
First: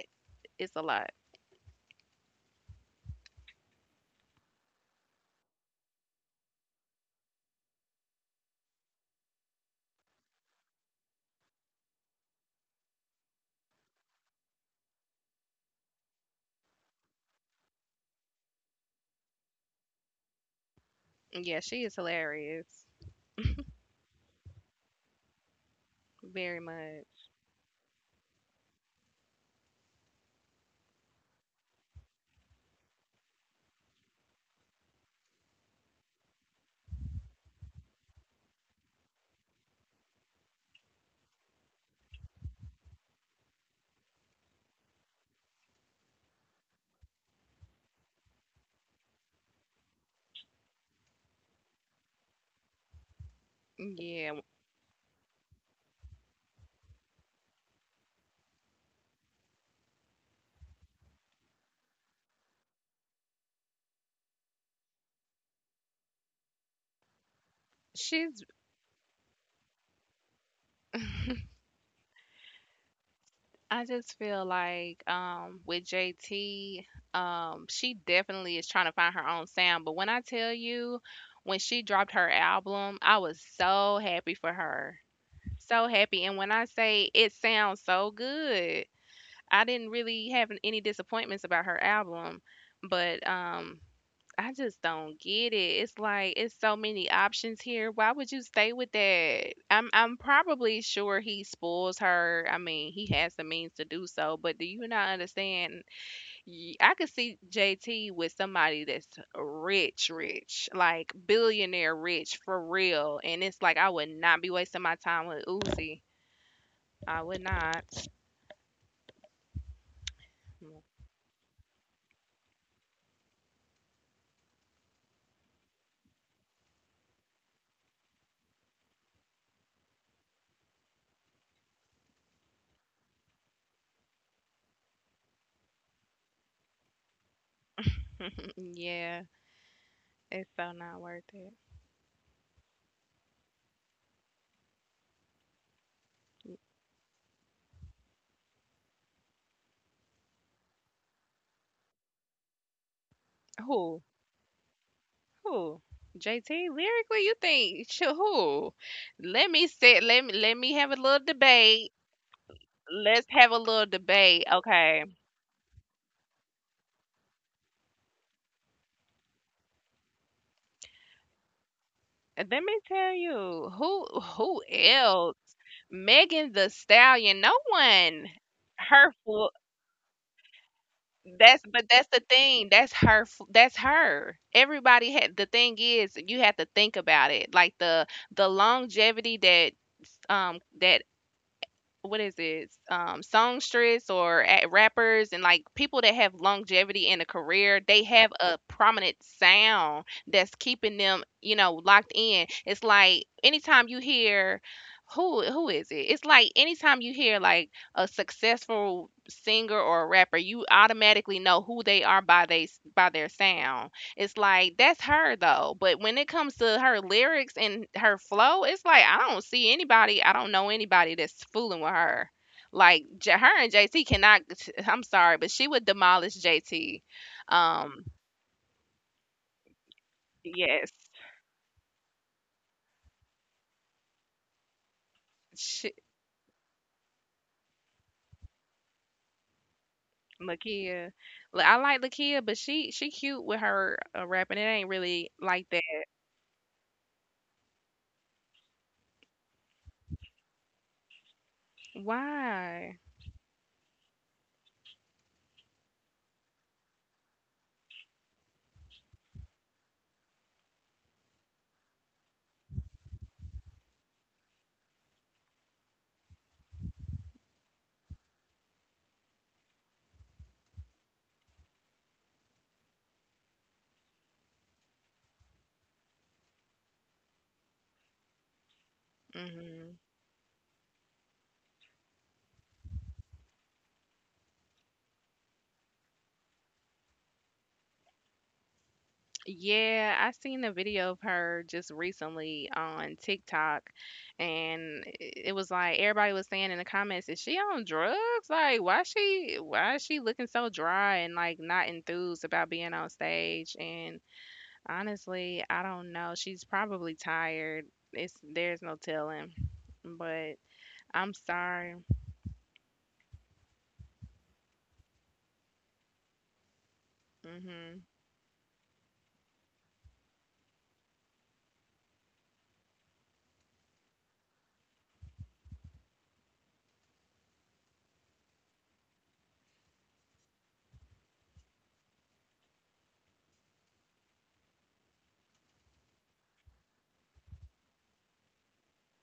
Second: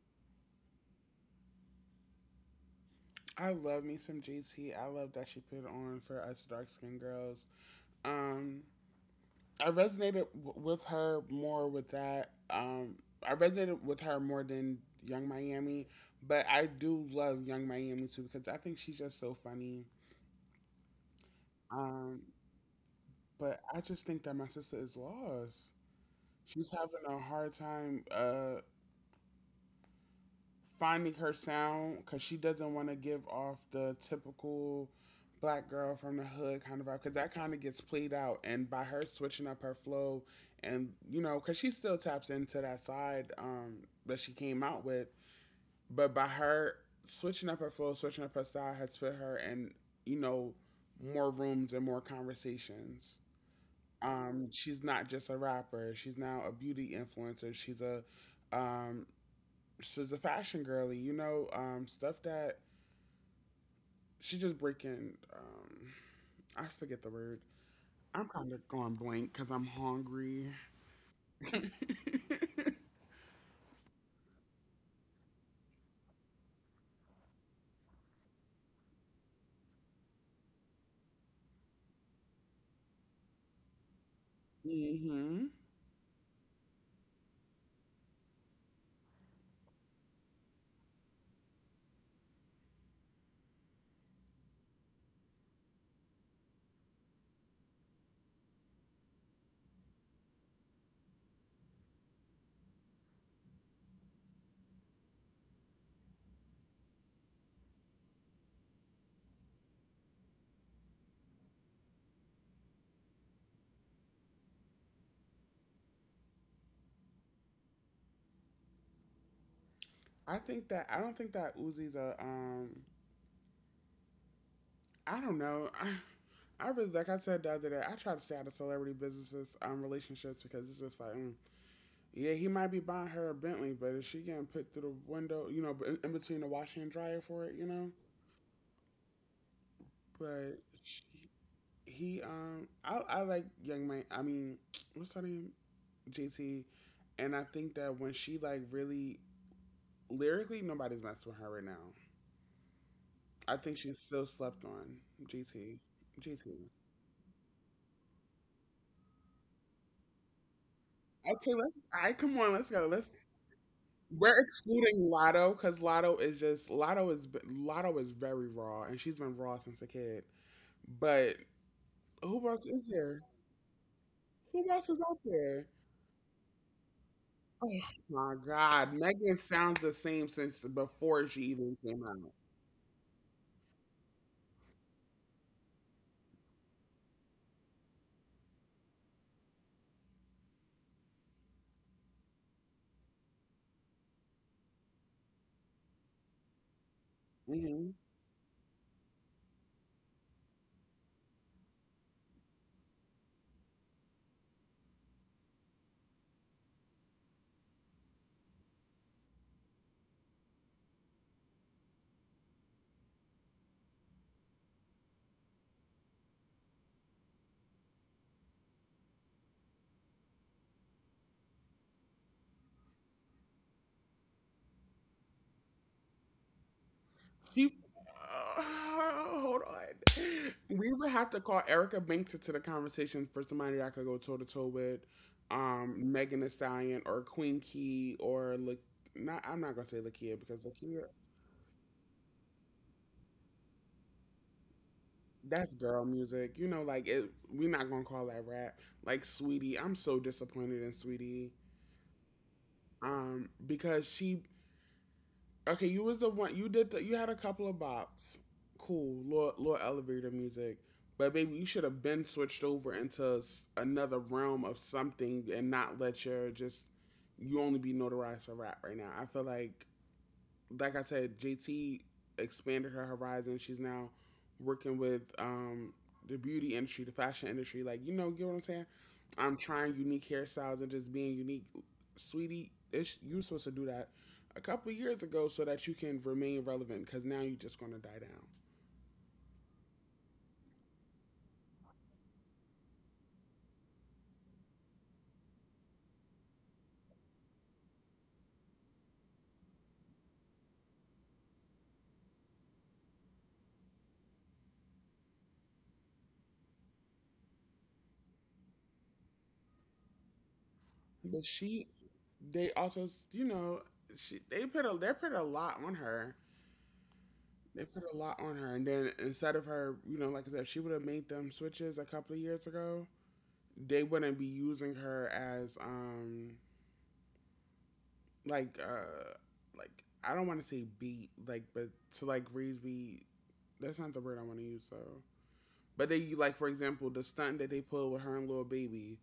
[SPEAKER 2] It's a lot.
[SPEAKER 1] I love me some JT. I love that she put it on for us dark skinned girls. Um, I resonated with her more with that. I resonated with her more than Young Miami, but I do love Young Miami too because I think she's just so funny.
[SPEAKER 2] Yeah, she is
[SPEAKER 1] Um,
[SPEAKER 2] hilarious.
[SPEAKER 1] but I just think that my sister is lost.
[SPEAKER 2] Very
[SPEAKER 1] She's having a
[SPEAKER 2] much.
[SPEAKER 1] hard time finding her sound because she doesn't want to give off the typical black girl from the hood kind of vibe, because that kind of gets played out. And by her switching up her flow, and you know, because she still taps into that side, that she came out with, but by her switching up her flow, switching up her style, has put her in, you know, more rooms and more conversations.
[SPEAKER 2] Yeah.
[SPEAKER 1] She's not just a rapper, she's now a beauty influencer, um she's a fashion girly, you know, stuff that she just breaking. I forget the word. I'm
[SPEAKER 2] She's
[SPEAKER 1] kind of going blank because I'm hungry.
[SPEAKER 2] I just feel like with JT, she definitely is trying to find her own sound. But when I tell you when she dropped her album, I was so happy for her.
[SPEAKER 1] Hmm.
[SPEAKER 2] So happy. And when I say it sounds so good, I didn't really have any disappointments about her album, but I just don't get it. It's like it's so many options here. Why would you stay with that? I'm probably sure he spoils her. I mean, he has the means to do so, but do you not understand? Y- I could see JT with somebody that's rich, rich, like billionaire rich for real, and it's like I would not be wasting my time with Uzi. I would not.
[SPEAKER 1] I think that I don't think that Uzi's a. I don't know. I really, like I said the other day, I try to stay out of celebrity businesses, relationships, because it's just like, mm, yeah, he might be buying her a Bentley, but is she getting put through the window? You know, in between the washing and dryer for it, you know.
[SPEAKER 2] Mm, yeah, it's
[SPEAKER 1] But
[SPEAKER 2] so not
[SPEAKER 1] she
[SPEAKER 2] worth it.
[SPEAKER 1] he I like young man, I mean, what's her name, JT, and I think that when she like really lyrically nobody's messing with her right now. I think she's
[SPEAKER 2] Who?
[SPEAKER 1] still slept on.
[SPEAKER 2] Who?
[SPEAKER 1] JT.
[SPEAKER 2] JT
[SPEAKER 1] JT.
[SPEAKER 2] lyrically, you think sh- who? Let me sit. Let me have a little
[SPEAKER 1] Okay, let's
[SPEAKER 2] debate.
[SPEAKER 1] I, come on, let's go, let's,
[SPEAKER 2] Let's have a little
[SPEAKER 1] we're
[SPEAKER 2] debate,
[SPEAKER 1] excluding
[SPEAKER 2] okay?
[SPEAKER 1] Lotto, because Lotto is just, Lotto is very raw, and she's been raw since a kid. But who
[SPEAKER 2] Let
[SPEAKER 1] else
[SPEAKER 2] me
[SPEAKER 1] is
[SPEAKER 2] tell
[SPEAKER 1] there?
[SPEAKER 2] you who
[SPEAKER 1] Who else is out
[SPEAKER 2] else?
[SPEAKER 1] there?
[SPEAKER 2] Megan the Stallion. No
[SPEAKER 1] Oh
[SPEAKER 2] one.
[SPEAKER 1] my God,
[SPEAKER 2] Her
[SPEAKER 1] Megan
[SPEAKER 2] full.
[SPEAKER 1] sounds the same since before she
[SPEAKER 2] That's
[SPEAKER 1] even
[SPEAKER 2] but
[SPEAKER 1] came
[SPEAKER 2] that's the
[SPEAKER 1] out.
[SPEAKER 2] thing. That's her. Fu- That's her. Everybody had. The thing is, you have to think about it. Like the longevity that that what is it songstress or at rappers and like people that have longevity in a career
[SPEAKER 1] Hmm.
[SPEAKER 2] they have a prominent sound that's keeping them, you know, locked in. It's like anytime you hear who is it, it's like anytime you hear like a successful singer or a rapper you automatically know who they are by they by their sound. It's like that's her though, but when it comes to her lyrics and her flow, it's like I don't see anybody, I don't know anybody that's fooling with her. Like J- her and JT cannot. I'm sorry, but she would demolish JT.
[SPEAKER 1] She,
[SPEAKER 2] Um,
[SPEAKER 1] hold on.
[SPEAKER 2] yes,
[SPEAKER 1] We would have to call Erica Banks into the conversation for somebody that I could go toe to toe with,
[SPEAKER 2] she,
[SPEAKER 1] Megan Thee Stallion, or Queen Key, or like. Not, I'm not gonna say Lakia, because Lakia,
[SPEAKER 2] Lakia. Li- I like Lakia, but she cute with her rapping. It ain't really like
[SPEAKER 1] that's
[SPEAKER 2] that.
[SPEAKER 1] girl music. You know, like, it, we're not gonna call that rap. Like Sweetie, I'm so disappointed in Sweetie
[SPEAKER 2] Why?
[SPEAKER 1] because she, okay, you was the one. You did. You had a couple of bops. Cool, Lord, Lord elevator music. But baby, you should have been switched over into another realm of something and not let your just you only be notarized for rap right now. I feel like I said, JT expanded her horizon. She's now working with the beauty industry, the fashion industry. Like, you know what I'm saying? I'm
[SPEAKER 2] Mm-hmm.
[SPEAKER 1] trying unique hairstyles and just being unique. Sweetie, it's, you're supposed to do that a couple of years ago so that you can remain relevant, because now you're just going to die down.
[SPEAKER 2] Yeah, I seen a video of her just recently on TikTok, and I- it was like everybody was saying in the comments, "Is she on drugs? Like, why she why is she looking so dry and like not enthused about being on stage?" And honestly, I don't know. She's probably tired. It's there's no telling, but I'm
[SPEAKER 1] But she,
[SPEAKER 2] sorry.
[SPEAKER 1] they also, you know, she they put a lot on her. They
[SPEAKER 2] Mhm.
[SPEAKER 1] put a lot on her, and then instead of her, you know, like I said, if she would have made them switches a couple of years ago, they wouldn't be using her as like uh like I don't want to say beat like but to like Reeves, that's not the word I want to use, so but they, like for example the stunt that they pulled with her and little baby,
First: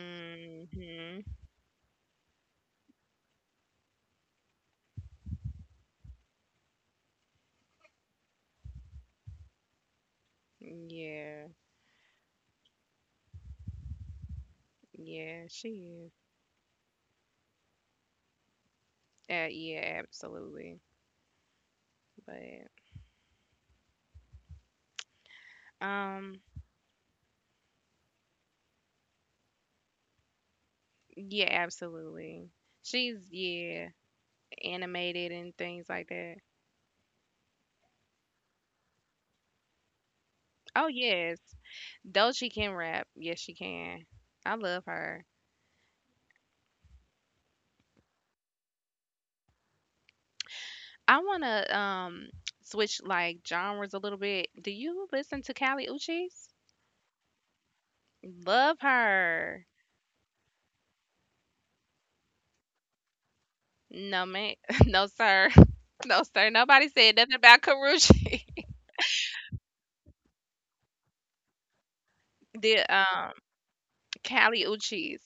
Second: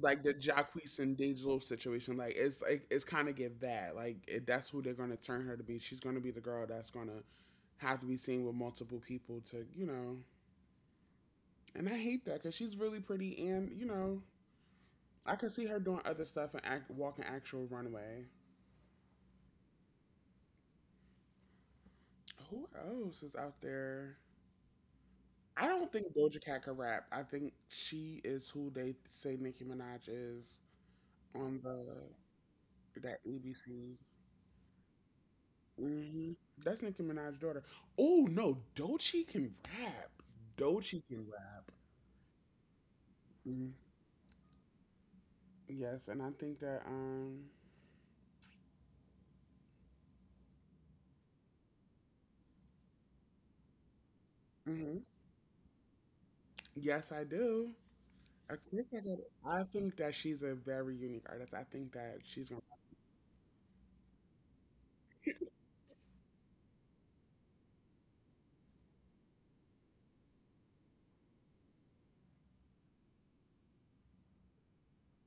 [SPEAKER 1] like the Jacquees and Dej Dejlo situation, like it's kind of give that like it, that's who they're gonna turn her to be. She's gonna be the girl that's gonna have to be seen with multiple people to you know.
[SPEAKER 2] Yeah.
[SPEAKER 1] And I hate that because she's really pretty and you know I
[SPEAKER 2] Yeah,
[SPEAKER 1] could see her doing
[SPEAKER 2] she is.
[SPEAKER 1] other stuff and act, walking actual runway.
[SPEAKER 2] Yeah, absolutely. But
[SPEAKER 1] Who else is out there? I don't think Doja
[SPEAKER 2] Um,
[SPEAKER 1] Cat can rap. I think she is who they say Nicki Minaj is
[SPEAKER 2] yeah,
[SPEAKER 1] on the
[SPEAKER 2] absolutely. She's
[SPEAKER 1] that
[SPEAKER 2] yeah,
[SPEAKER 1] ABC.
[SPEAKER 2] animated and things like
[SPEAKER 1] hmm
[SPEAKER 2] that.
[SPEAKER 1] That's Nicki Minaj's daughter. Oh no, Dochi can rap.
[SPEAKER 2] Oh
[SPEAKER 1] Dochi can
[SPEAKER 2] yes.
[SPEAKER 1] rap.
[SPEAKER 2] Though she can rap, yes she
[SPEAKER 1] Mhm.
[SPEAKER 2] can. I love her.
[SPEAKER 1] Yes, and I think that
[SPEAKER 2] I wanna switch like genres a little bit. Do
[SPEAKER 1] mhm.
[SPEAKER 2] you listen to Kali Uchis?
[SPEAKER 1] Yes, I do. Of
[SPEAKER 2] Love
[SPEAKER 1] course, I got. It. I
[SPEAKER 2] her.
[SPEAKER 1] think that she's a very unique artist. I think that she's gonna.
[SPEAKER 2] No man no sir. No sir. Nobody said nothing about Karuchi. the Callie Uchis.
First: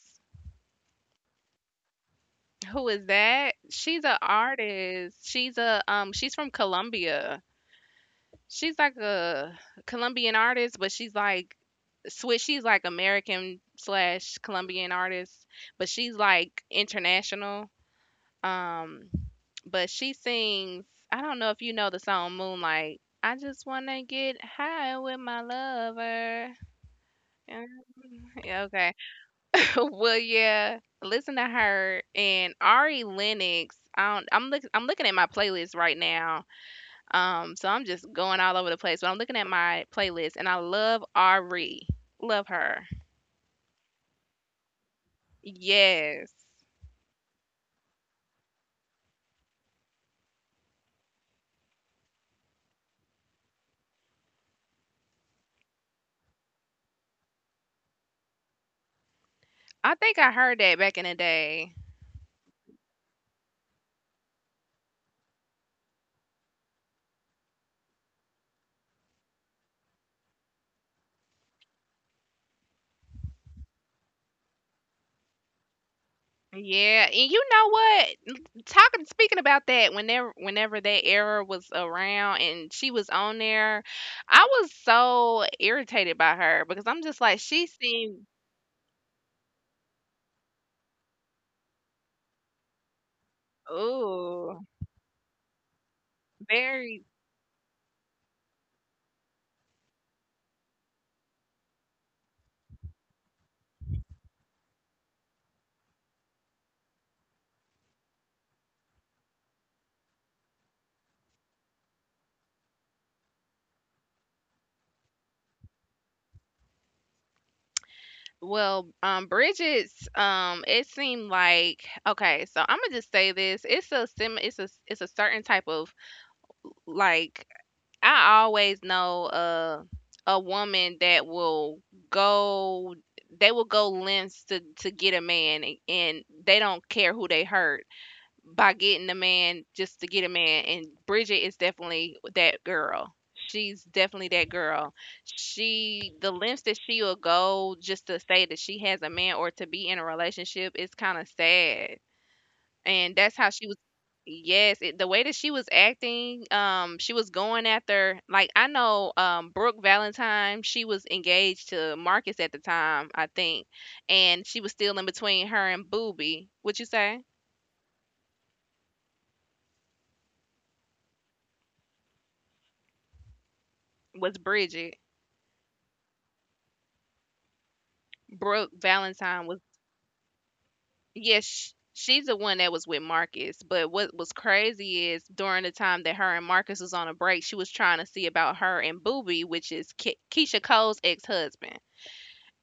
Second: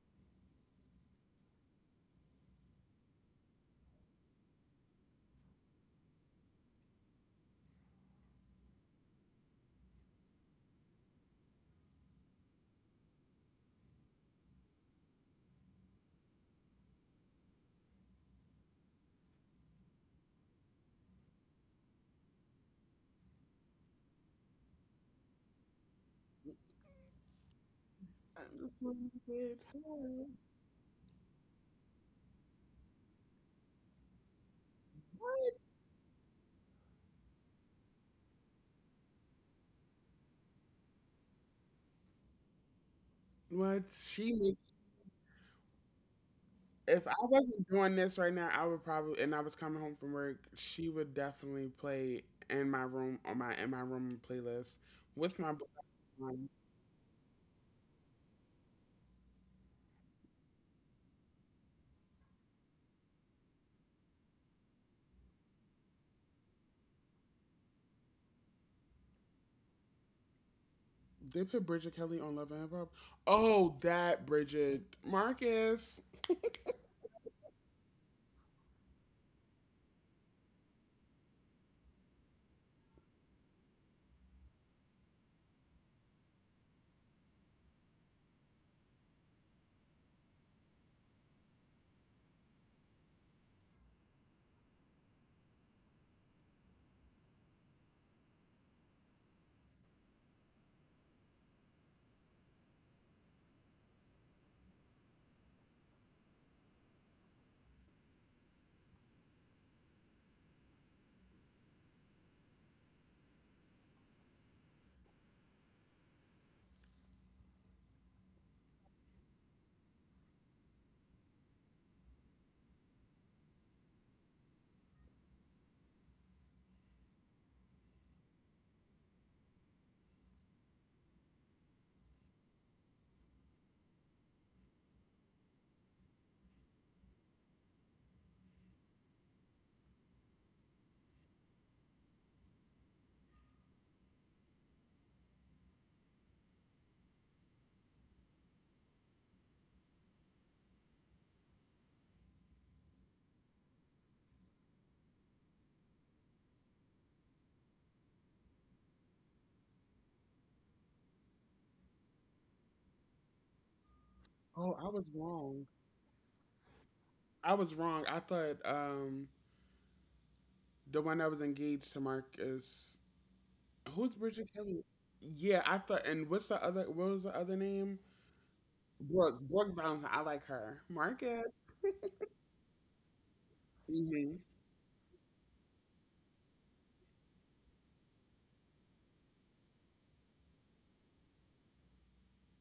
[SPEAKER 2] Who is that? She's an artist. She's a she's from Colombia. She's like a Colombian artist, but she's like switch. She's like American slash Colombian artist, but she's like international. Um, but she sings. I don't know if you know the song Moonlight. I just wanna get high with my lover. Um,
[SPEAKER 1] I'm
[SPEAKER 2] yeah,
[SPEAKER 1] just
[SPEAKER 2] okay.
[SPEAKER 1] so good.
[SPEAKER 2] well, yeah. Listen to her and Ari Lennox. I don't, I'm look, I'm looking at my
[SPEAKER 1] What?
[SPEAKER 2] playlist right now so I'm just going all over the place, but I'm looking at my playlist and I love Ari. Love her.
[SPEAKER 1] What? She makes.
[SPEAKER 2] Yes.
[SPEAKER 1] If I wasn't doing this right now, I would probably, and I was coming home from work, she would definitely play in my room on my in my room playlist with my book. On.
[SPEAKER 2] I think I heard that back in the day.
[SPEAKER 1] They put Bridget Kelly on Love and Hip Hop. Oh, that Bridget Marcus.
[SPEAKER 2] Yeah, and you know what? Talking speaking about that whenever that era was around and she was on there, I was so irritated by her because I'm just like she seemed ooh, very Well, Bridget's, it seemed like okay. So I'm gonna just say this. It's a sim. It's a certain type of like I always know a woman that will go. They will go lengths to get a man, and they don't care who they hurt by getting a man just to get a man and Bridget is definitely that girl. She's definitely that girl. She the lengths that she will go just to say that she has a man or to be in a relationship is kind of sad. And that's how she was Yes, it, the way that she was acting, she was going after like I know Brooke Valentine, she was engaged to Marcus at the time, I think, and she was
[SPEAKER 1] Oh, I
[SPEAKER 2] still in
[SPEAKER 1] was
[SPEAKER 2] between her
[SPEAKER 1] wrong.
[SPEAKER 2] and Booby. What you say?
[SPEAKER 1] I was wrong. I thought the one that was engaged to Marcus. Who's
[SPEAKER 2] Was
[SPEAKER 1] Bridget Kelly?
[SPEAKER 2] Bridget?
[SPEAKER 1] Yeah, I thought. And what's the other? What was the other name?
[SPEAKER 2] Brooke
[SPEAKER 1] Brooke.
[SPEAKER 2] Valentine was
[SPEAKER 1] Brooke Valentine. I like her. Marcus.
[SPEAKER 2] yes, she's the one that was with Marcus. But what was
[SPEAKER 1] Mhm.
[SPEAKER 2] crazy is during the time that her and Marcus was on a break, she was trying to see about her and Booby, which is Keisha Cole's ex husband.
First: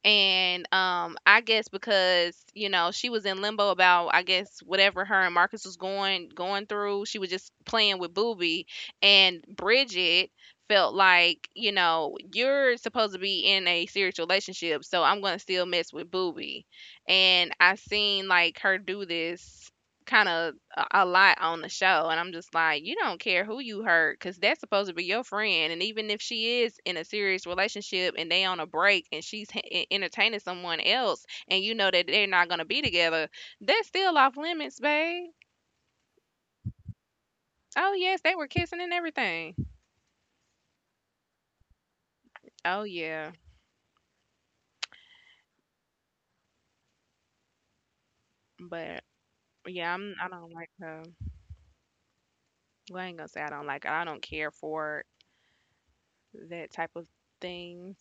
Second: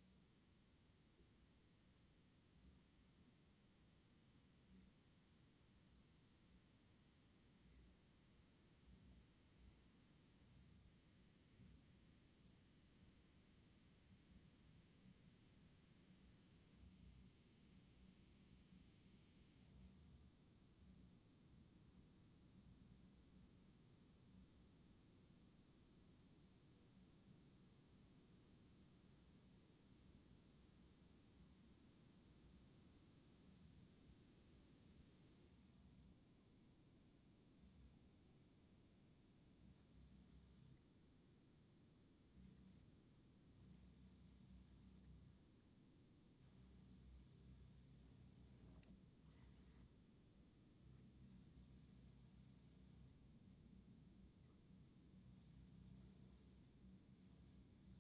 [SPEAKER 2] And I guess because you know she was in limbo about I guess whatever her and Marcus was going through, she was just playing with Booby, and Bridget felt like you know you're supposed to be in a serious relationship, so I'm gonna still mess with Booby, and I seen like her do this kind of a lot on the show, and I'm just like, you don't care who you hurt, cause that's supposed to be your friend. And even if she is in a serious relationship and they on a break and she's h- e- entertaining someone else, and you know that they're not gonna be together, that's still off limits, babe. Oh yes, they were kissing and everything. Oh yeah, but yeah, I'm I don't like her. Well, I ain't gonna say I don't like her. I don't care for that type of things.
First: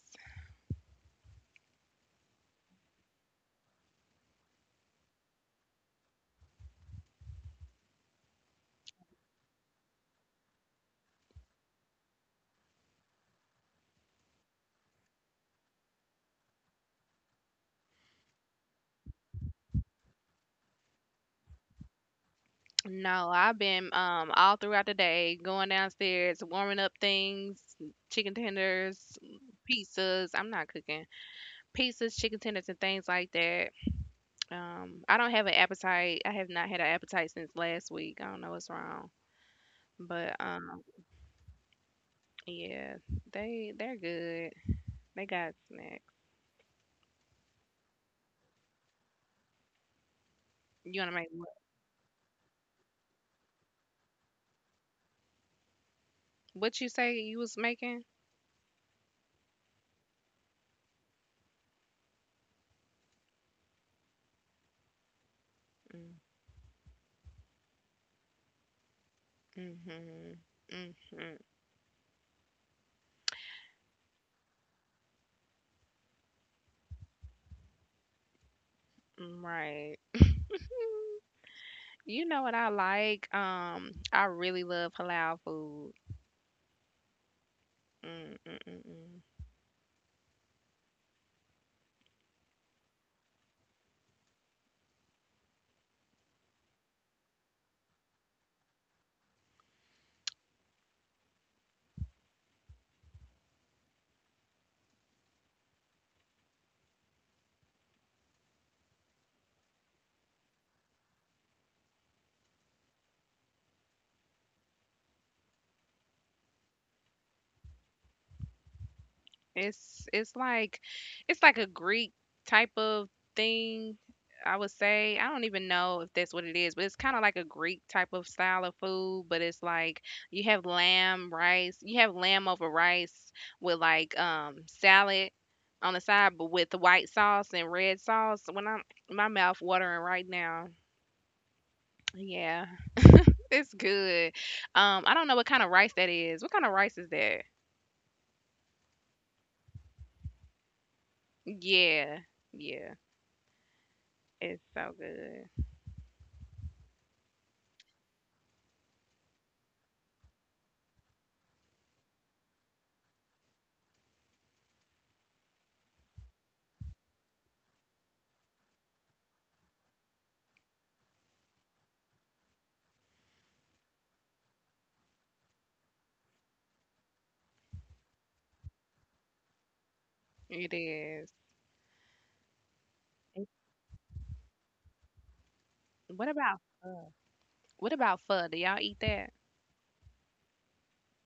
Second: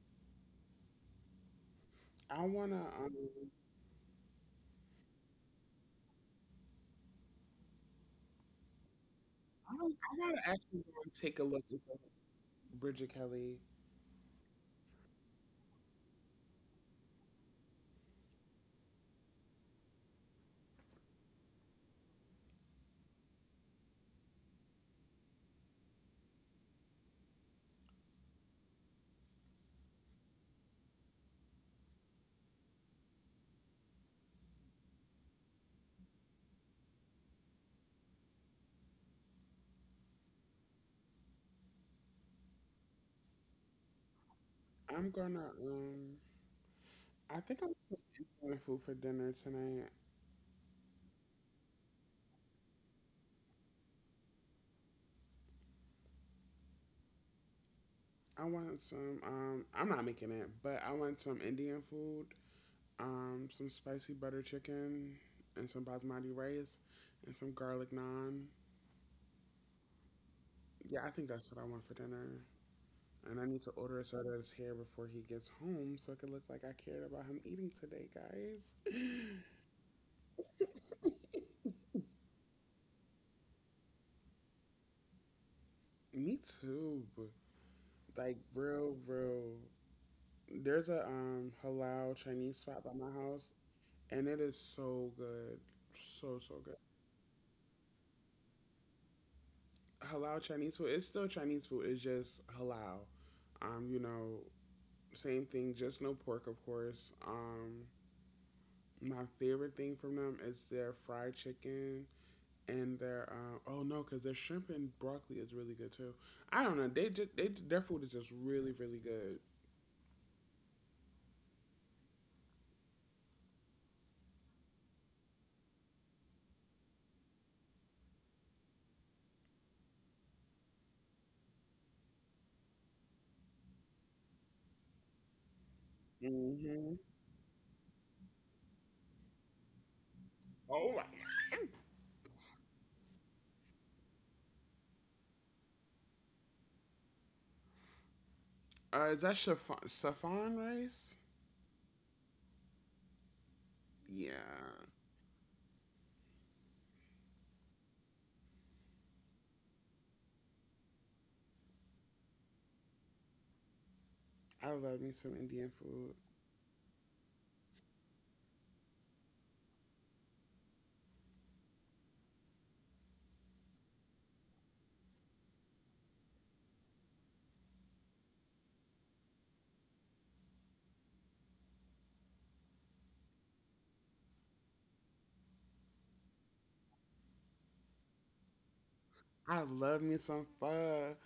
[SPEAKER 1] I wanna. I gotta actually go and take a look at Bridget Kelly.
[SPEAKER 2] No, I've been all throughout the day going downstairs, warming up things, chicken tenders, pizzas. I'm not cooking pizzas, chicken tenders, and things like that. I don't have an appetite. I have not had an appetite since last week. I don't know what's wrong, but yeah, they're good.
[SPEAKER 1] I'm
[SPEAKER 2] They
[SPEAKER 1] gonna.
[SPEAKER 2] got snacks.
[SPEAKER 1] I think I'm Indian food for dinner tonight.
[SPEAKER 2] You wanna make what? What you say you was making?
[SPEAKER 1] I want some. I'm not making it, but I want some Indian food. Some spicy butter chicken and some
[SPEAKER 2] Mm,
[SPEAKER 1] basmati rice and some garlic naan.
[SPEAKER 2] mhm,
[SPEAKER 1] Yeah, I think that's what I want for dinner. And I need to order it so that it's here before he gets home, so it can look like I cared about him eating today, guys.
[SPEAKER 2] mhm, right. You know what I like? I really love halal food.
[SPEAKER 1] Me too.
[SPEAKER 2] Mm,
[SPEAKER 1] Like
[SPEAKER 2] mm, mm,
[SPEAKER 1] real,
[SPEAKER 2] mm.
[SPEAKER 1] real. There's a halal Chinese spot by my house, and it is so good, so so good. Halal Chinese food. It's still Chinese food. It's just halal. You know, same thing. Just no pork, of course. My favorite thing from them is their fried chicken and their oh no, because their shrimp and broccoli is really good too. I don't know. They just they their food is just really really good.
[SPEAKER 2] It's like it's like a Greek type of thing, I would say. I don't even know if that's what it is, but it's kind of like a Greek type of style of food, but it's like you have lamb, rice, you have lamb over rice with like salad on the side, but with the
[SPEAKER 1] Hmm.
[SPEAKER 2] white sauce and red sauce. When I'm my mouth watering right now.
[SPEAKER 1] Oh my.
[SPEAKER 2] Yeah. It's good. I don't know what kind of rice that is. What kind of rice is that?
[SPEAKER 1] Is that chiffon, saffron rice?
[SPEAKER 2] Yeah, yeah.
[SPEAKER 1] Yeah.
[SPEAKER 2] It's so good.
[SPEAKER 1] I love me some Indian food.
[SPEAKER 2] It is. It- What about pho? What about pho? Do y'all eat that?
[SPEAKER 1] I love me some pho.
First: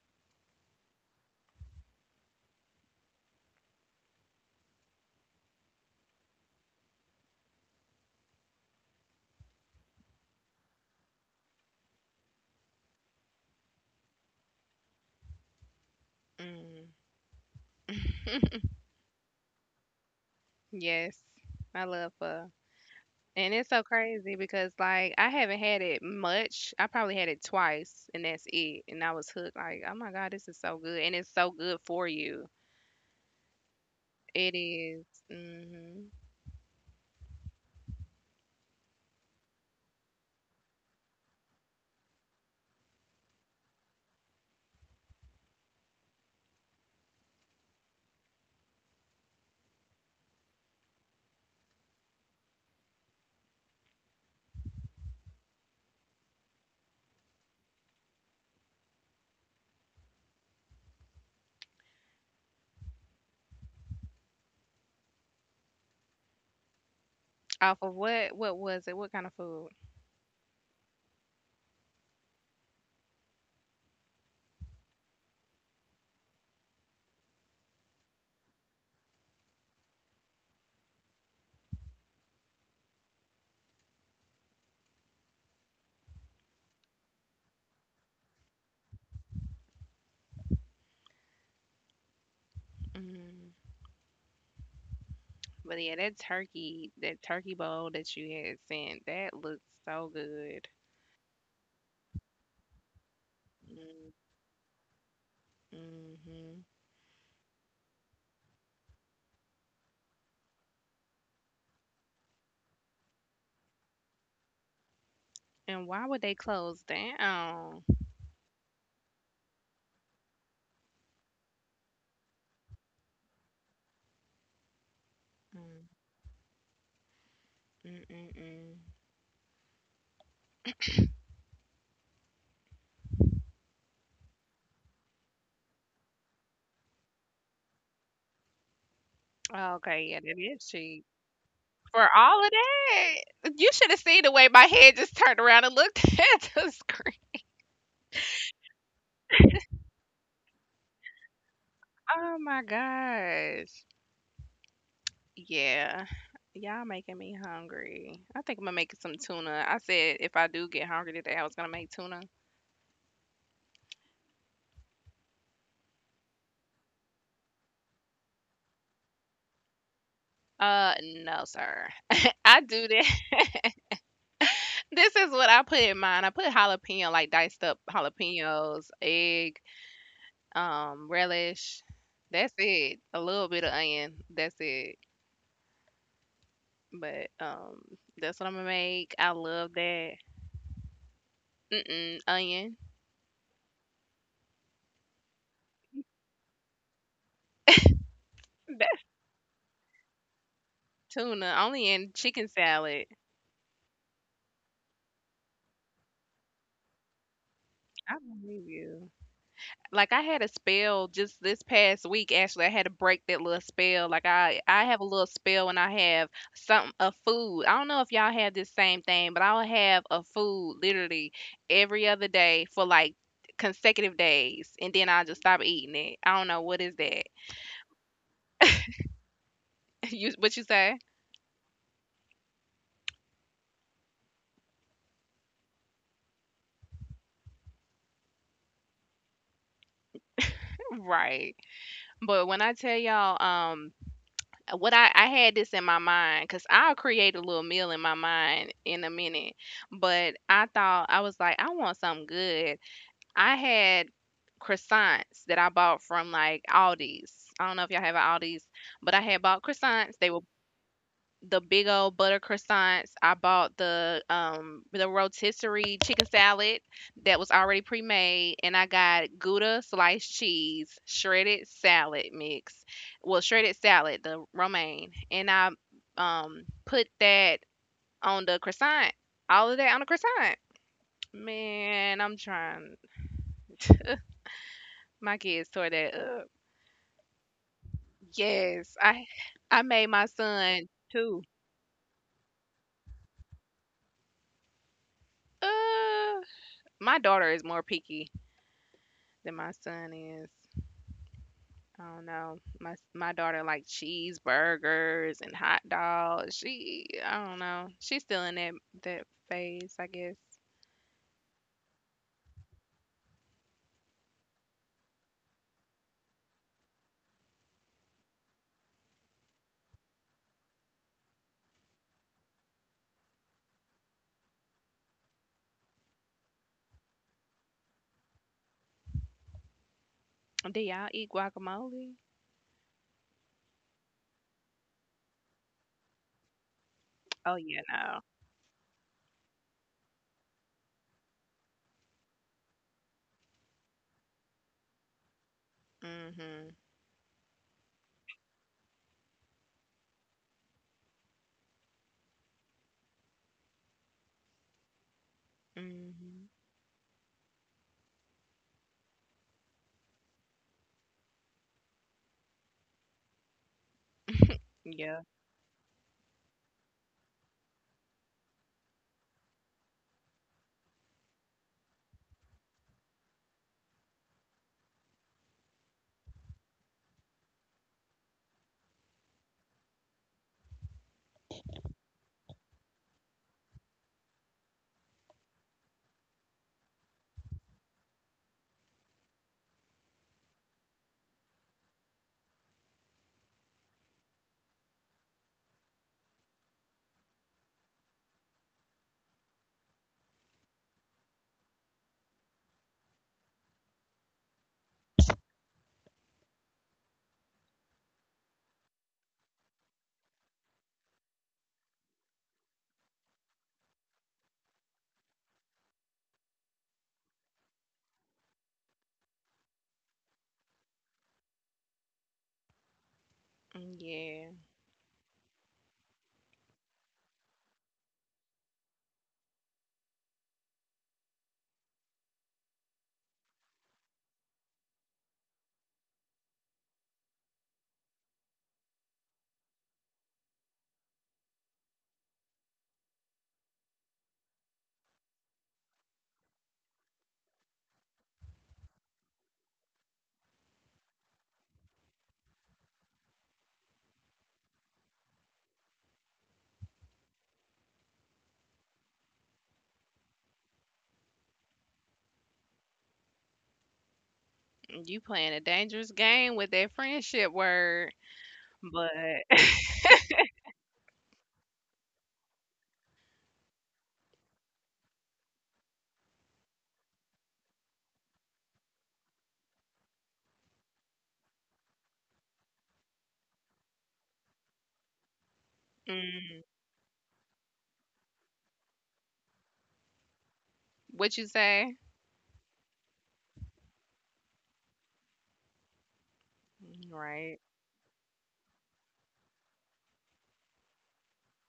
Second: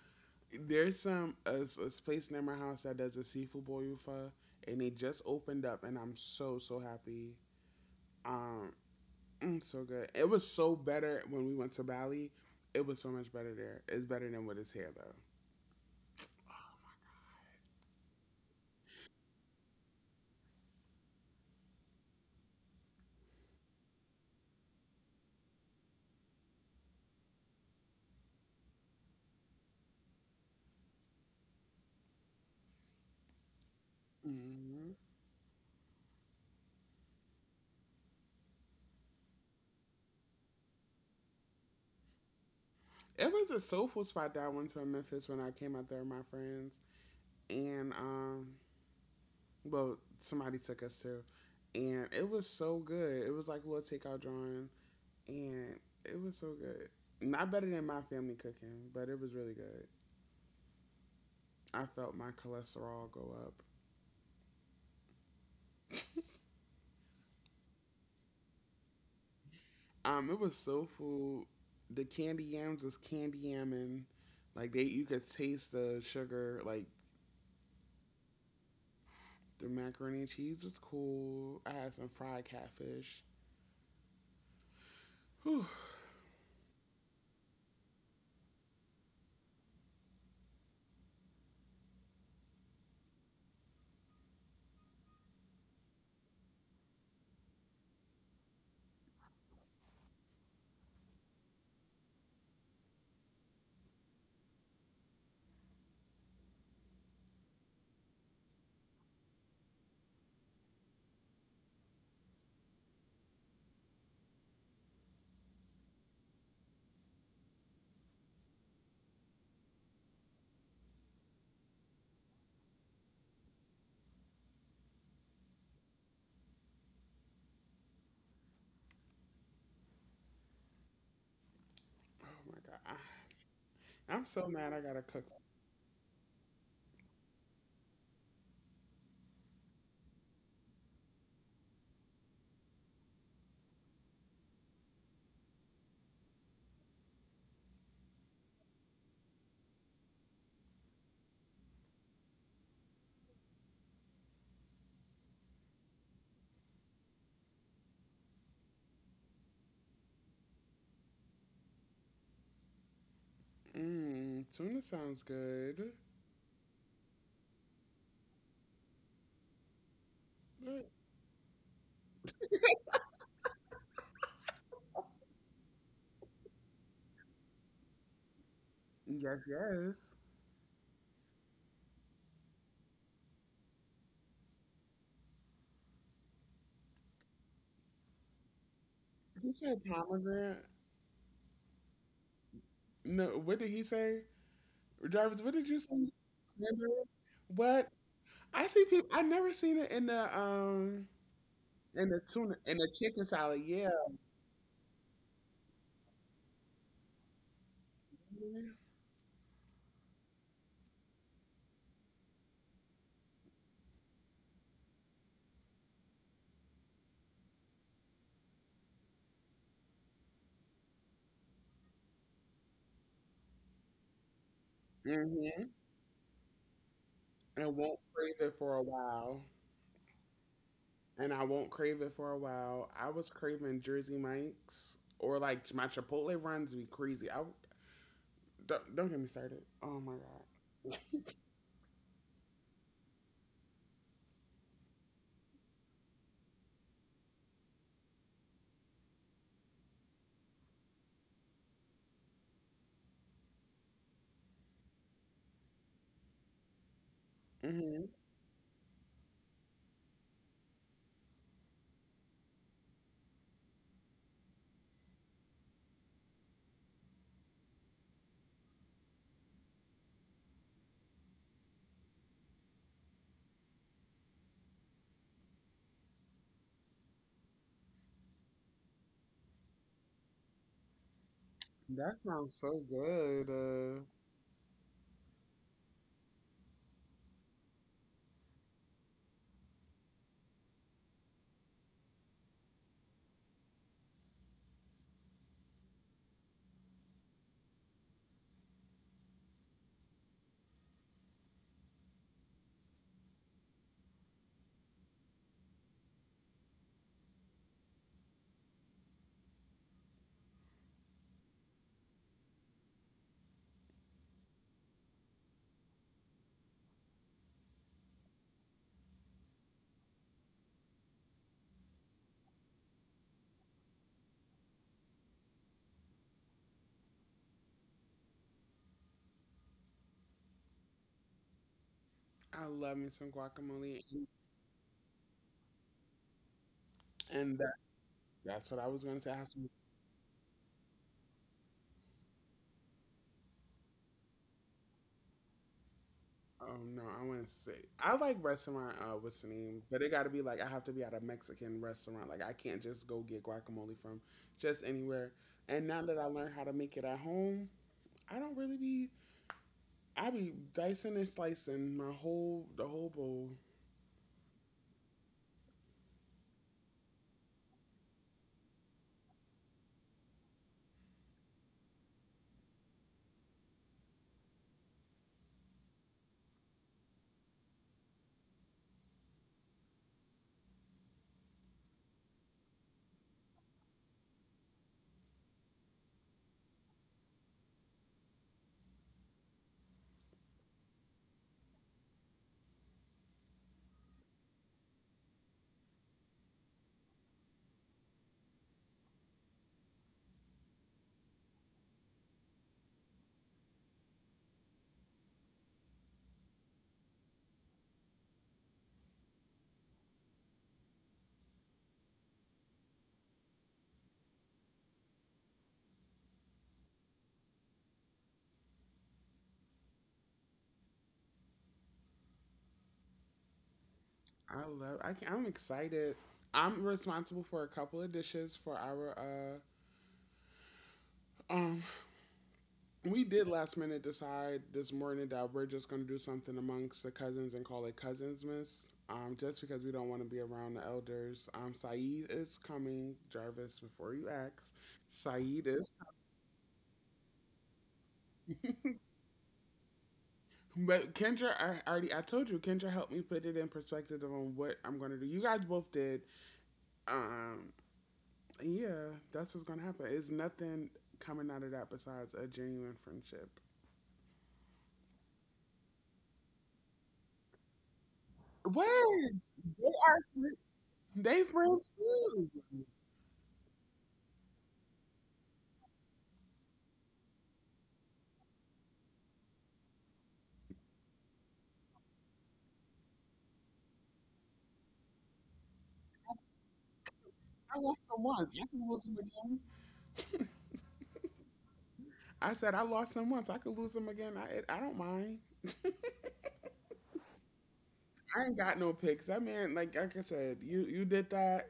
[SPEAKER 1] There's some a place near my house that does a seafood boil pho, and they just opened up, and I'm so so happy. Um, mm, so good. It was so better when we went to Bali. It was so much better there. It's better than what is here though.
[SPEAKER 2] Mm, yes, I love pho. And it's so crazy because like I haven't had it much. I probably had it twice, and that's it. And I was hooked. Like, oh my God, this is so good, and it's so good for you. It
[SPEAKER 1] Hmm.
[SPEAKER 2] is. Mm-hmm.
[SPEAKER 1] It was a soulful spot that I went to in Memphis when I came out there with my friends, and well, somebody took us to, and it was so good. It was like a little takeout drawing, and it was so good. Not better than my family cooking, but it was really good. I felt my cholesterol go up.
[SPEAKER 2] Off of what? What was it? What kind of food?
[SPEAKER 1] It was so full. The candy yams was candy yamming. Like they, you could taste the sugar. Like the macaroni and cheese was cool. I had some fried catfish. Whew.
[SPEAKER 2] Mm. But yeah, that turkey bowl that you had sent, that looked so good. Mm-hmm. And why would they close down? Mm, mm, mm,
[SPEAKER 1] Oh my god, I, I'm so mad. I gotta cook.
[SPEAKER 2] mm. Okay, yeah, that is cheap. For all of that, you should have seen the way my head just turned around and looked at the screen. Oh my gosh. Yeah. Y'all making me hungry. I think I'm gonna make some tuna. I said if I do get hungry today, I was gonna make tuna.
[SPEAKER 1] Mmm, tuna sounds good. But
[SPEAKER 2] No, sir. I do that. This is what I put in mine. I put jalapeno, like diced up jalapenos,
[SPEAKER 1] yes,
[SPEAKER 2] egg,
[SPEAKER 1] yes.
[SPEAKER 2] relish. That's it. A little bit of onion. That's it. But that's what I'm gonna make. I
[SPEAKER 1] He
[SPEAKER 2] love
[SPEAKER 1] said
[SPEAKER 2] that.
[SPEAKER 1] pomegranate.
[SPEAKER 2] Mm-mm, onion.
[SPEAKER 1] No, what did he say? Jarvis, what did you say? Mandarin? What? I see
[SPEAKER 2] That's
[SPEAKER 1] people I never seen it
[SPEAKER 2] tuna. Only
[SPEAKER 1] in
[SPEAKER 2] in
[SPEAKER 1] the
[SPEAKER 2] chicken
[SPEAKER 1] tuna in the
[SPEAKER 2] salad.
[SPEAKER 1] chicken salad, yeah.
[SPEAKER 2] I believe you. Like I had a spell just this past week actually. I had to break that little spell. Like I have a little spell and I have some a food. I don't know if y'all have this same thing, but I'll have a food literally every other day for like consecutive days and then I'll just stop
[SPEAKER 1] Mm-hmm.
[SPEAKER 2] eating it. I don't know what is that.
[SPEAKER 1] And won't crave it for a while.
[SPEAKER 2] you what you say?
[SPEAKER 1] And I won't crave it for a while. I was craving Jersey Mike's or like my Chipotle runs be crazy. I don't get me started. Oh my god.
[SPEAKER 2] Right. But when I tell y'all what I had this in my mind because I'll create a little meal in my mind in a minute. But I thought I was like, I want something good. I had croissants that I bought from like Aldi's. I don't know if y'all
[SPEAKER 1] hmm.
[SPEAKER 2] have Aldi's, but I had bought croissants. They were the big old butter croissants. I bought the rotisserie chicken salad that was already pre-made, and I got Gouda sliced cheese, shredded salad mix, well shredded salad, the romaine, and I put that on the croissant. All of that on the croissant.
[SPEAKER 1] That
[SPEAKER 2] Man, I'm
[SPEAKER 1] sounds so
[SPEAKER 2] trying.
[SPEAKER 1] good.
[SPEAKER 2] My kids tore that up. Yes, I made my son too. Uh, my daughter is more picky than my son is. I don't know. My daughter like cheeseburgers and hot dogs. She I don't know. She's still in that phase, I guess. Do y'all eat guacamole?
[SPEAKER 1] I love me some guacamole, and
[SPEAKER 2] Oh
[SPEAKER 1] that,
[SPEAKER 2] yeah, no.
[SPEAKER 1] that's what I was going to say. I have some, oh
[SPEAKER 2] Mhm.
[SPEAKER 1] no, I want to say I like restaurant. What's the name? But it got to be like I have to be at a Mexican restaurant. Like I can't just go get guacamole from just anywhere. And now that I
[SPEAKER 2] Mhm.
[SPEAKER 1] learned how to make it at home, I don't really be. I be dicing and slicing my whole the whole bowl.
[SPEAKER 2] Yeah. Mm, yeah.
[SPEAKER 1] I love. I can, I'm excited. I'm responsible for a couple of dishes for our uh um we did last minute decide this morning that we're just going to do something amongst the cousins and call it cousins miss, just because we don't want to be around the elders. Um, Saeed is coming. Jarvis, before you ask, Saeed is, but Kendra, I already, I told you Kendra helped me put it in perspective on what I'm going to do. You guys both did. Um, yeah, that's what's going to happen. It's nothing coming out of that besides a genuine friendship.
[SPEAKER 2] You playing a dangerous game with that friendship word,
[SPEAKER 1] What?
[SPEAKER 2] but
[SPEAKER 1] They are fri-, they friends too.
[SPEAKER 2] mm,
[SPEAKER 1] I lost them once. I can lose them again.
[SPEAKER 2] what you say?
[SPEAKER 1] I said I lost them once. I could lose them again. I don't mind.
[SPEAKER 2] Right.
[SPEAKER 1] I ain't got no picks. I mean, like I said, you did that.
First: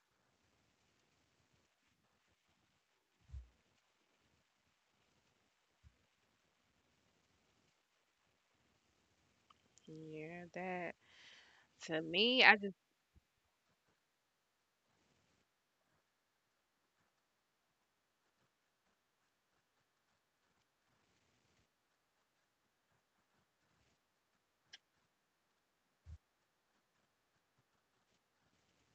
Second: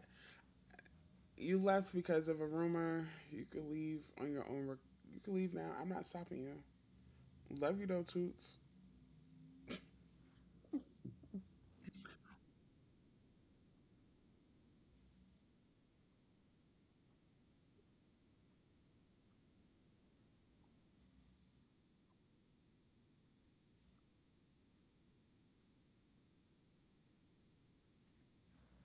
[SPEAKER 1] You left because of a rumor. You could leave on your own. Rec-, you could leave now. I'm not stopping you. Love you though, Toots.
[SPEAKER 2] Yeah, that to me, I just